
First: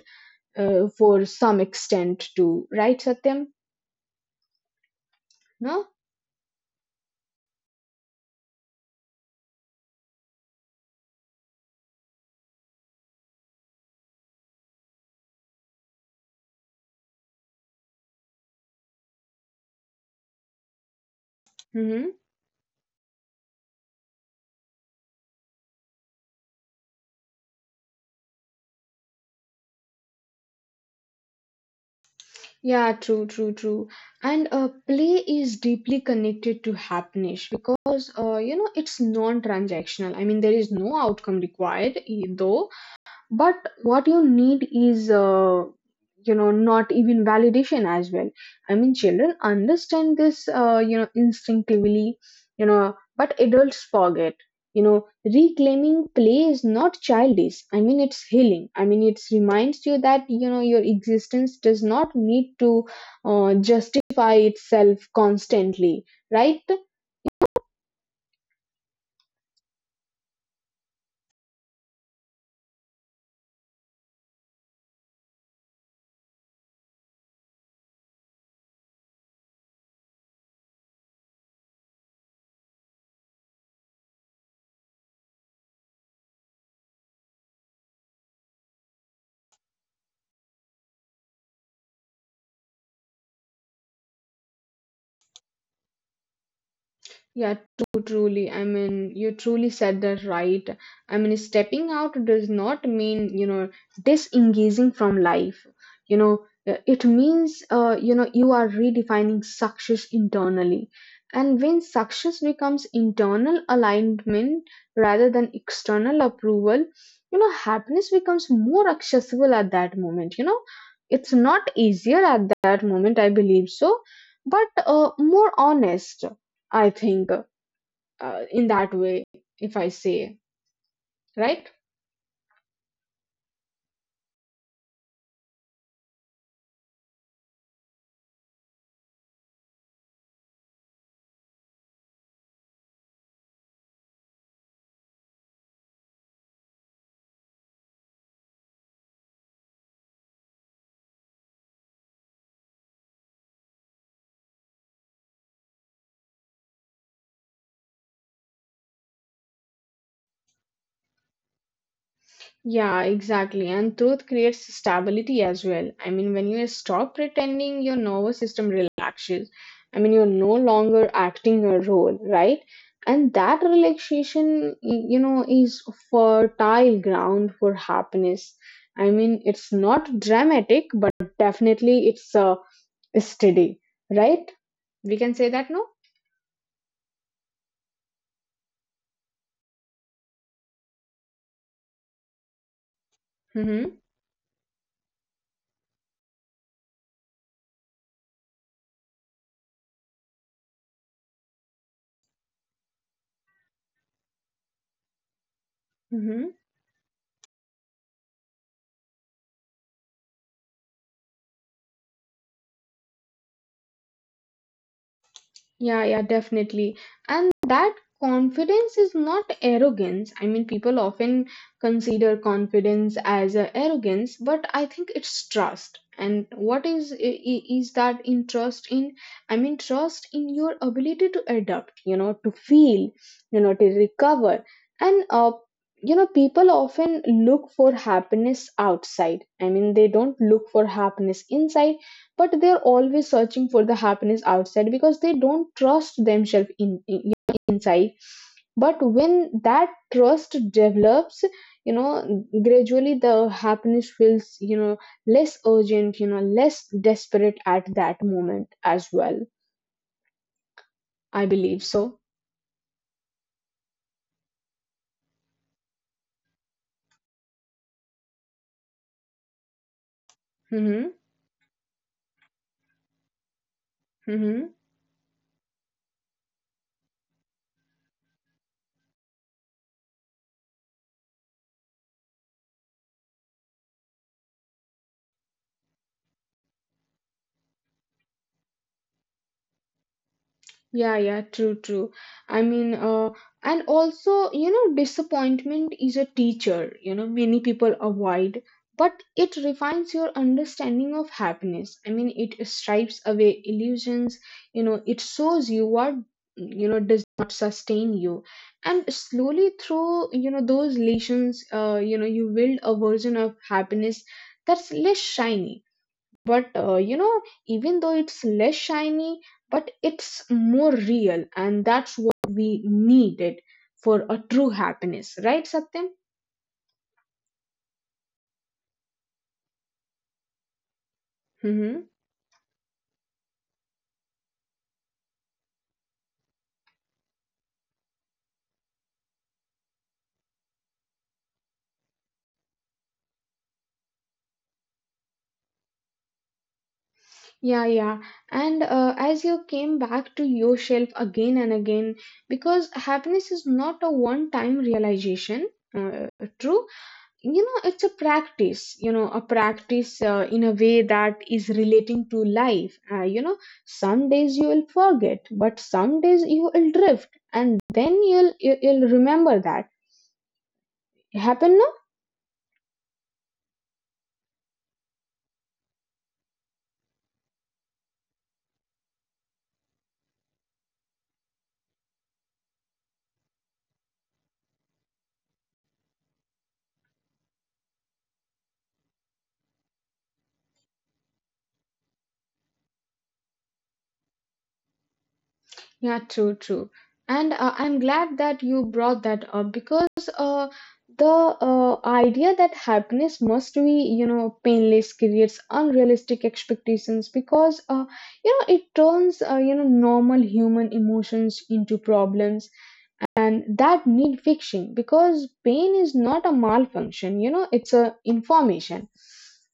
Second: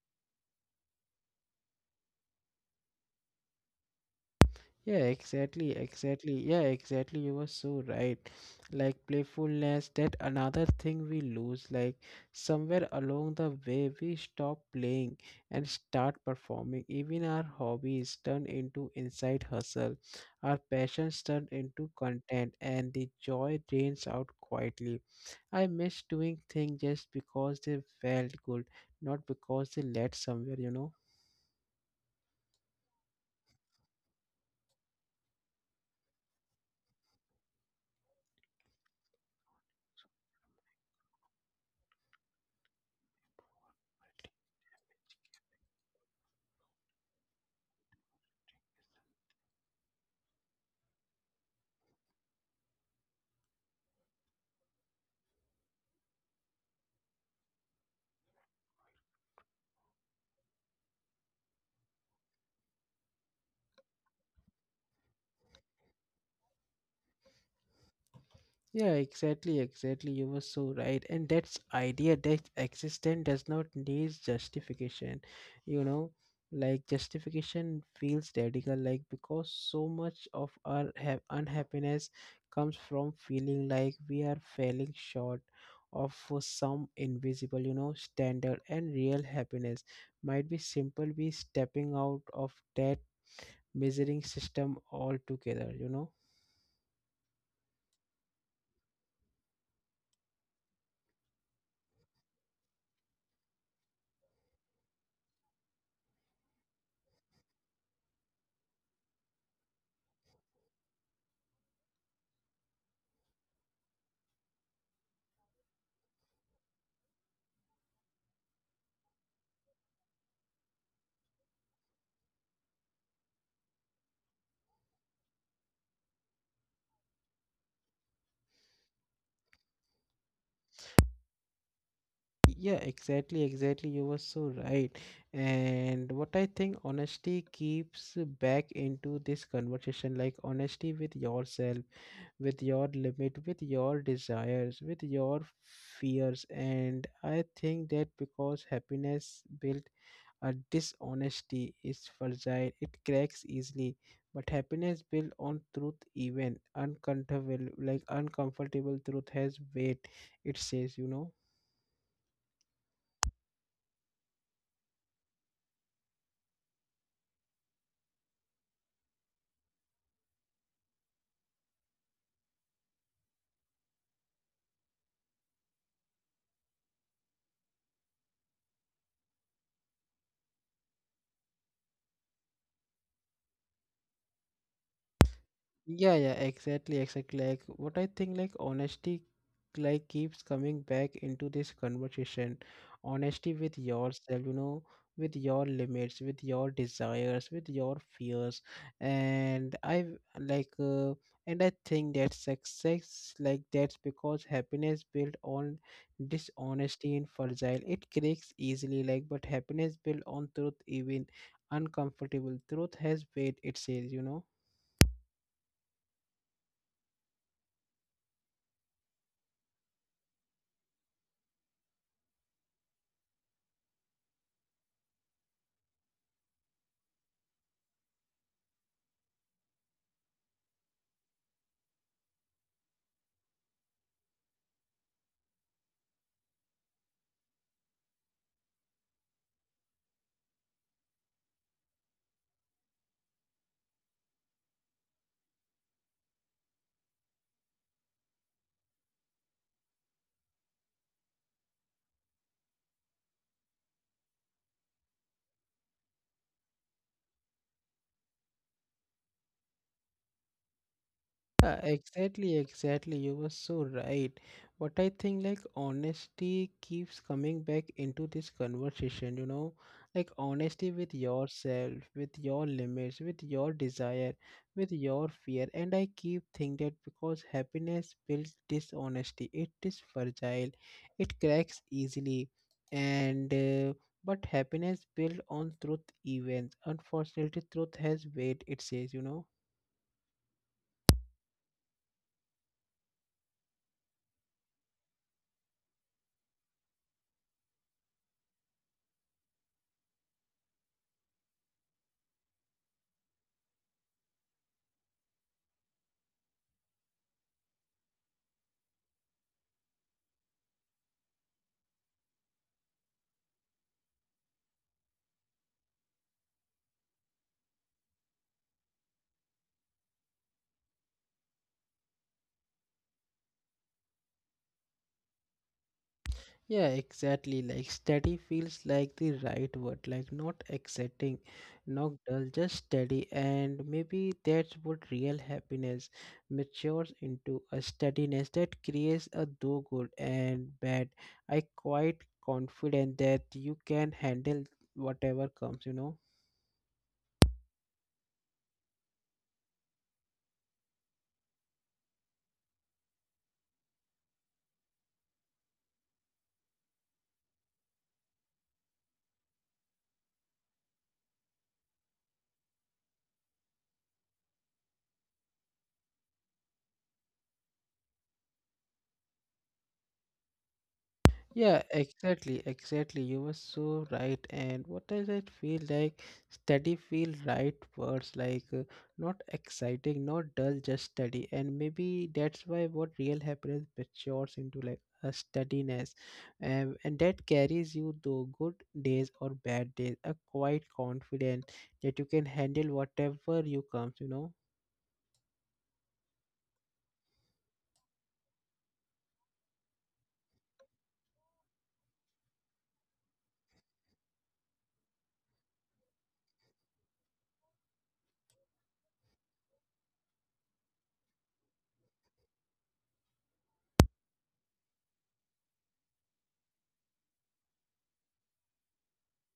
[SPEAKER 2] For some extent too. Right, Satyam?
[SPEAKER 1] Yeah, exactly,
[SPEAKER 2] No.
[SPEAKER 1] exactly. Yeah, exactly. You were so right. Like playfulness, that another thing we lose. Like somewhere along the way, we stop playing and start performing. Even our hobbies turn into inside hustle. Our passions turn into
[SPEAKER 2] Mm-hmm.
[SPEAKER 1] content, and the joy drains out quietly. I miss doing things just because they felt good, not because they led somewhere. You know.
[SPEAKER 2] Yeah, true, true, true. And play is deeply connected to happiness, because you know, it's non-transactional. I mean, there is no outcome required, though. But what you need is, you know, not even validation as well. I mean, children understand this, you know, instinctively, you know, but adults forget. You know, reclaiming play is not childish. I mean, it's healing. I mean, it reminds you that, you know, your existence does not need to justify itself constantly. Right?
[SPEAKER 1] Yeah, exactly, exactly. You were so right. And that's idea that existence does not need justification. You know, like justification feels radical, like because so much of our unhappiness comes from feeling like we are falling short of for some invisible, you know, standard. And real happiness might be simple, be stepping out of that measuring system altogether, you know.
[SPEAKER 2] Yeah, true, truly. I mean, you truly said that, right. I mean, stepping out does not mean, you know, disengaging from life. You know, it means, you know, you are redefining success internally. And when success becomes internal alignment rather than external approval, you know, happiness becomes more accessible at that moment. You know, it's not easier at that moment, I believe so, but more honest, I think, in that way, if I say, right?
[SPEAKER 1] Yeah, exactly, exactly. You were so right. And what I think, honesty keeps back into this conversation, like honesty with yourself, with your limit, with your desires, with your fears. And I think that because happiness built a dishonesty is fragile, it cracks easily. But happiness built on truth, even uncomfortable, like uncomfortable truth has weight, it says, you know.
[SPEAKER 2] Yeah, exactly. And truth creates stability as well. I mean, when you stop pretending, your nervous system relaxes. I mean, you're no longer acting a role, right? And that relaxation, you know, is fertile ground for happiness. I mean, it's not dramatic, but definitely it's steady, right? We can say that, no?
[SPEAKER 1] Yeah, yeah, exactly, exactly. Like what I think, like honesty, like keeps coming back into this conversation. Honesty with
[SPEAKER 2] Mm-hmm.
[SPEAKER 1] yourself, you know, with your limits, with your desires, with your fears, and I like, uh, and I think that success, like that's because happiness built on
[SPEAKER 2] Mm-hmm.
[SPEAKER 1] dishonesty and fragile. It cracks easily, like, but happiness built on truth, even uncomfortable truth has weight. It says, you know.
[SPEAKER 2] Yeah, yeah, definitely. And that confidence is not arrogance. I mean, people often consider confidence as a arrogance, but I think it's trust. And what is is that in trust in? I mean, trust in your ability to adapt, you know, to feel, you know, to recover. And you know, people often look for happiness outside. I mean, they don't look for happiness inside, but they're always searching for the happiness outside because they don't trust themselves in, you know, inside. But when that trust develops, you know, gradually the happiness feels, you know, less urgent, you know, less desperate at that moment as well, I believe
[SPEAKER 1] Yeah,
[SPEAKER 2] so.
[SPEAKER 1] exactly, exactly. You were so right. But I think like honesty keeps coming back into this conversation, you know, like honesty
[SPEAKER 2] Hmm.
[SPEAKER 1] with yourself, with your limits, with your desire,
[SPEAKER 2] Hmm.
[SPEAKER 1] with your fear. And I keep thinking that because happiness builds dishonesty, it is fragile, it cracks easily. And but happiness built on truth events. Unfortunately, truth has weight, it says, you know.
[SPEAKER 2] Yeah, yeah, true, true. I mean, and also, you know, disappointment is a teacher, you know, many people avoid, but it refines your understanding of happiness. I mean, it stripes away illusions, you know, it shows you what, you know, does not sustain you. And slowly through, you know, those lessons, you know, you build a version of happiness that's less shiny, but, you know, even though it's less shiny, but it's more real, and that's what we needed for a true happiness. Right, Satyam?
[SPEAKER 1] Yeah, exactly. Like steady feels like the right word. Like not exciting,
[SPEAKER 2] Mm-hmm.
[SPEAKER 1] not dull, just steady. And maybe that's what real happiness matures into, a steadiness that creates a do good and bad. I quite confident that you can handle whatever comes, you know.
[SPEAKER 2] Yeah, yeah. And as you came back to yourself again and again, because happiness is not a one time realization. uh, True. You know, it's a practice. You know, a practice, in a way that is relating to life. You know, some days you will forget, but some days you will drift, and then you'll remember that happen.
[SPEAKER 1] Yeah, exactly, exactly. You were so right. And what does it feel like? Steady feel right words, not exciting, not dull, just steady. And maybe that's why what real happiness matures into, like a steadiness, and that carries you through good days or bad days. A quite confident that you can handle whatever you comes. You know.
[SPEAKER 2] Yeah, true, true. And I'm glad that you brought that up, because uh, the idea that happiness must be, you know, painless creates unrealistic expectations, because, you know, it turns, you know, normal human emotions into problems and that need fixing, because pain is not a malfunction. You know, it's a information,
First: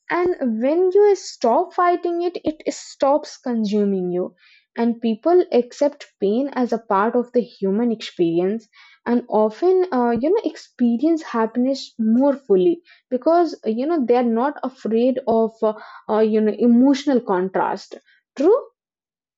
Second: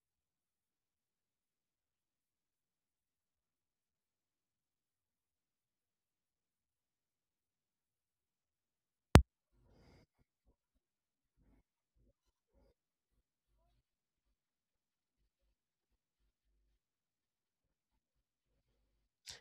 [SPEAKER 2] and when you stop fighting it, it stops consuming you. And people accept pain as a part of the human experience, and often you know, experience happiness more fully, because you know, they are not afraid of you know, emotional contrast. True.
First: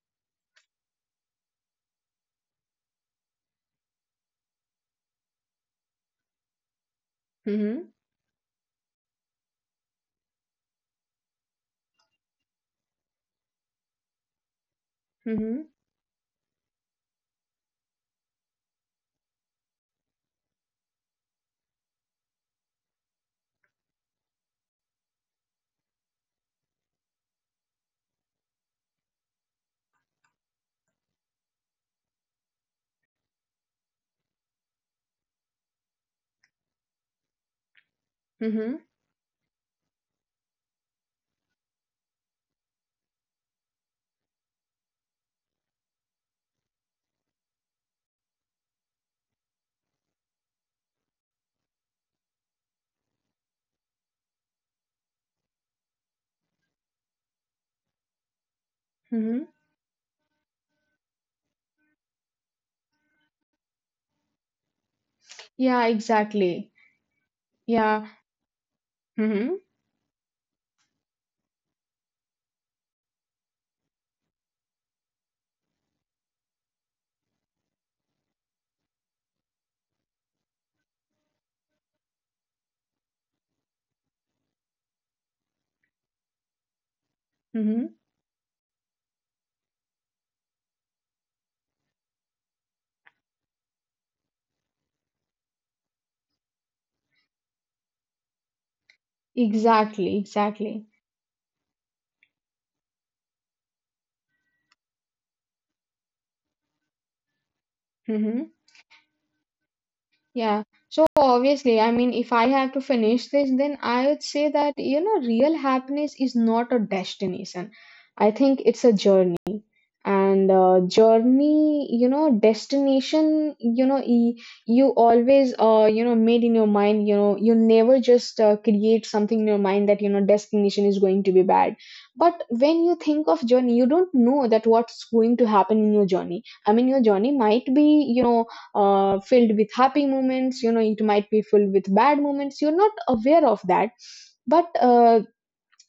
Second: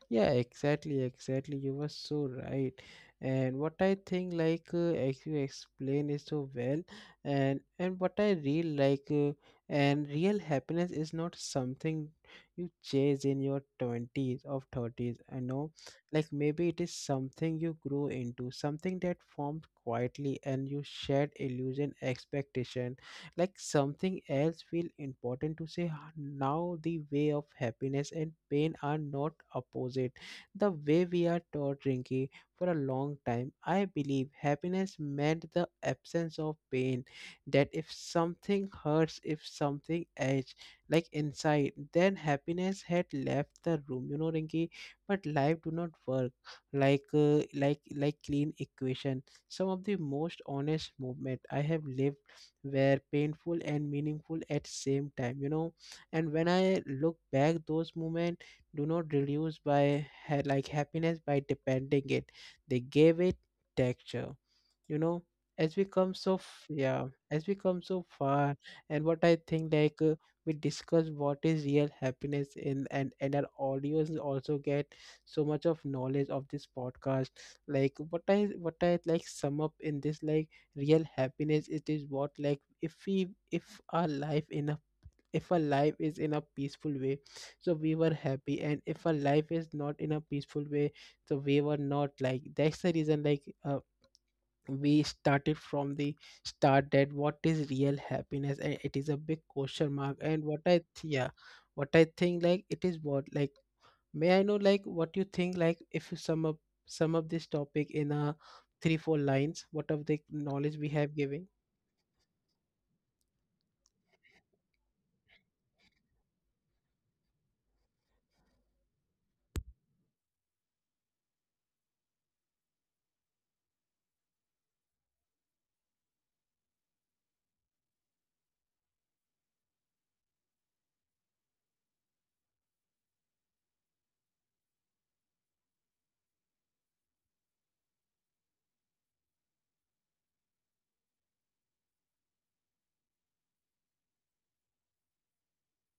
[SPEAKER 1] Yeah, exactly, exactly. You were so right. And what I think, as you explain it so well,
[SPEAKER 2] Mhm.
[SPEAKER 1] and what I real like, and real happiness is not something you chase in your twenties or thirties. I know,
[SPEAKER 2] Mhm.
[SPEAKER 1] like maybe it is something you grow into, something that forms quietly, and you shed illusion, expectation, like something else feel important to say now. The way of happiness and pain are not opposite the way we are taught, Rinki. For a long time I believe happiness meant the absence of pain, that if something
[SPEAKER 2] Mhm.
[SPEAKER 1] hurts, if something edge like inside, then happiness had left the room, you know, Rinki. But life do not work like clean equation. Some of the most honest movement I have lived were painful and meaningful at same time, you know. And when I look back those moments do not
[SPEAKER 2] Mhm.
[SPEAKER 1] reduce by ha- like happiness by depending it, they gave it texture, you know. as we
[SPEAKER 2] Yeah,
[SPEAKER 1] come so f-
[SPEAKER 2] exactly.
[SPEAKER 1] yeah as we come so
[SPEAKER 2] Yeah.
[SPEAKER 1] far. And what I
[SPEAKER 2] Mm-hmm.
[SPEAKER 1] think like We discuss what is real happiness in, and our audience also get so much of knowledge of this podcast. Like what I like sum up in this, like real happiness it is what, like if we if our life in a if our life is in a peaceful way, so we
[SPEAKER 2] Mm-hmm.
[SPEAKER 1] were happy, and if our life is not in a peaceful way, so we were not. Like that's the reason we started from the start that what is real happiness, and it is a big question mark.
[SPEAKER 2] Exactly,
[SPEAKER 1] and what i
[SPEAKER 2] exactly.
[SPEAKER 1] th- yeah what i think, like it is what, like may I know like what you think, like if you sum up this topic in a
[SPEAKER 2] Mm-hmm.
[SPEAKER 1] three four lines what of the
[SPEAKER 2] Yeah.
[SPEAKER 1] knowledge we have
[SPEAKER 2] So
[SPEAKER 1] given.
[SPEAKER 2] obviously, I mean, if I have to finish this, then I would say that, you know, real happiness is not a destination. I think it's a journey. And journey, you know, destination, you know, you always, you know, made in your mind, you know, you never just, create something in your mind that, you know, destination is going to be bad. But when you think of journey, you don't know that what's going to happen in your journey. I mean, your journey might be, you know, filled with happy moments, you know, it might be filled with bad moments, you're not aware of that. But uh,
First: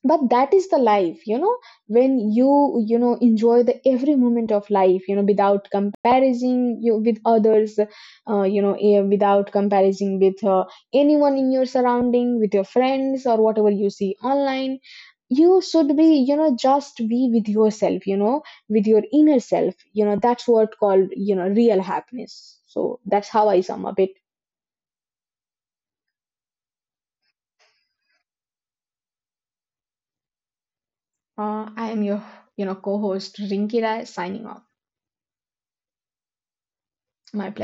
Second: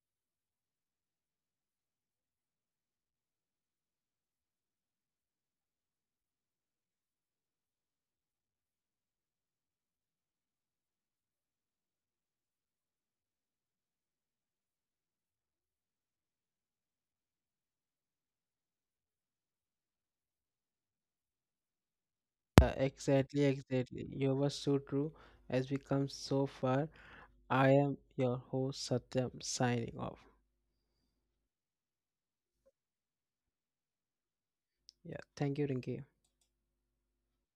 [SPEAKER 2] but that is the life, you know. When you know, enjoy the every moment of life, you know, without comparison you with others, you know, without comparison with, anyone in your surrounding, with your friends or whatever you see online, you should be, you know, just be with yourself, you know, with your inner self. You know, that's what called, you know, real happiness.
[SPEAKER 1] Yeah,
[SPEAKER 2] So that's how
[SPEAKER 1] exactly,
[SPEAKER 2] I sum up it.
[SPEAKER 1] exactly. You were so true. As we come so far, I am your host Satyam signing off.
[SPEAKER 2] I am your, you know, co-host Rinki Rai, signing off.
[SPEAKER 1] Yeah, thank you, Rinki.
[SPEAKER 2] My pleasure.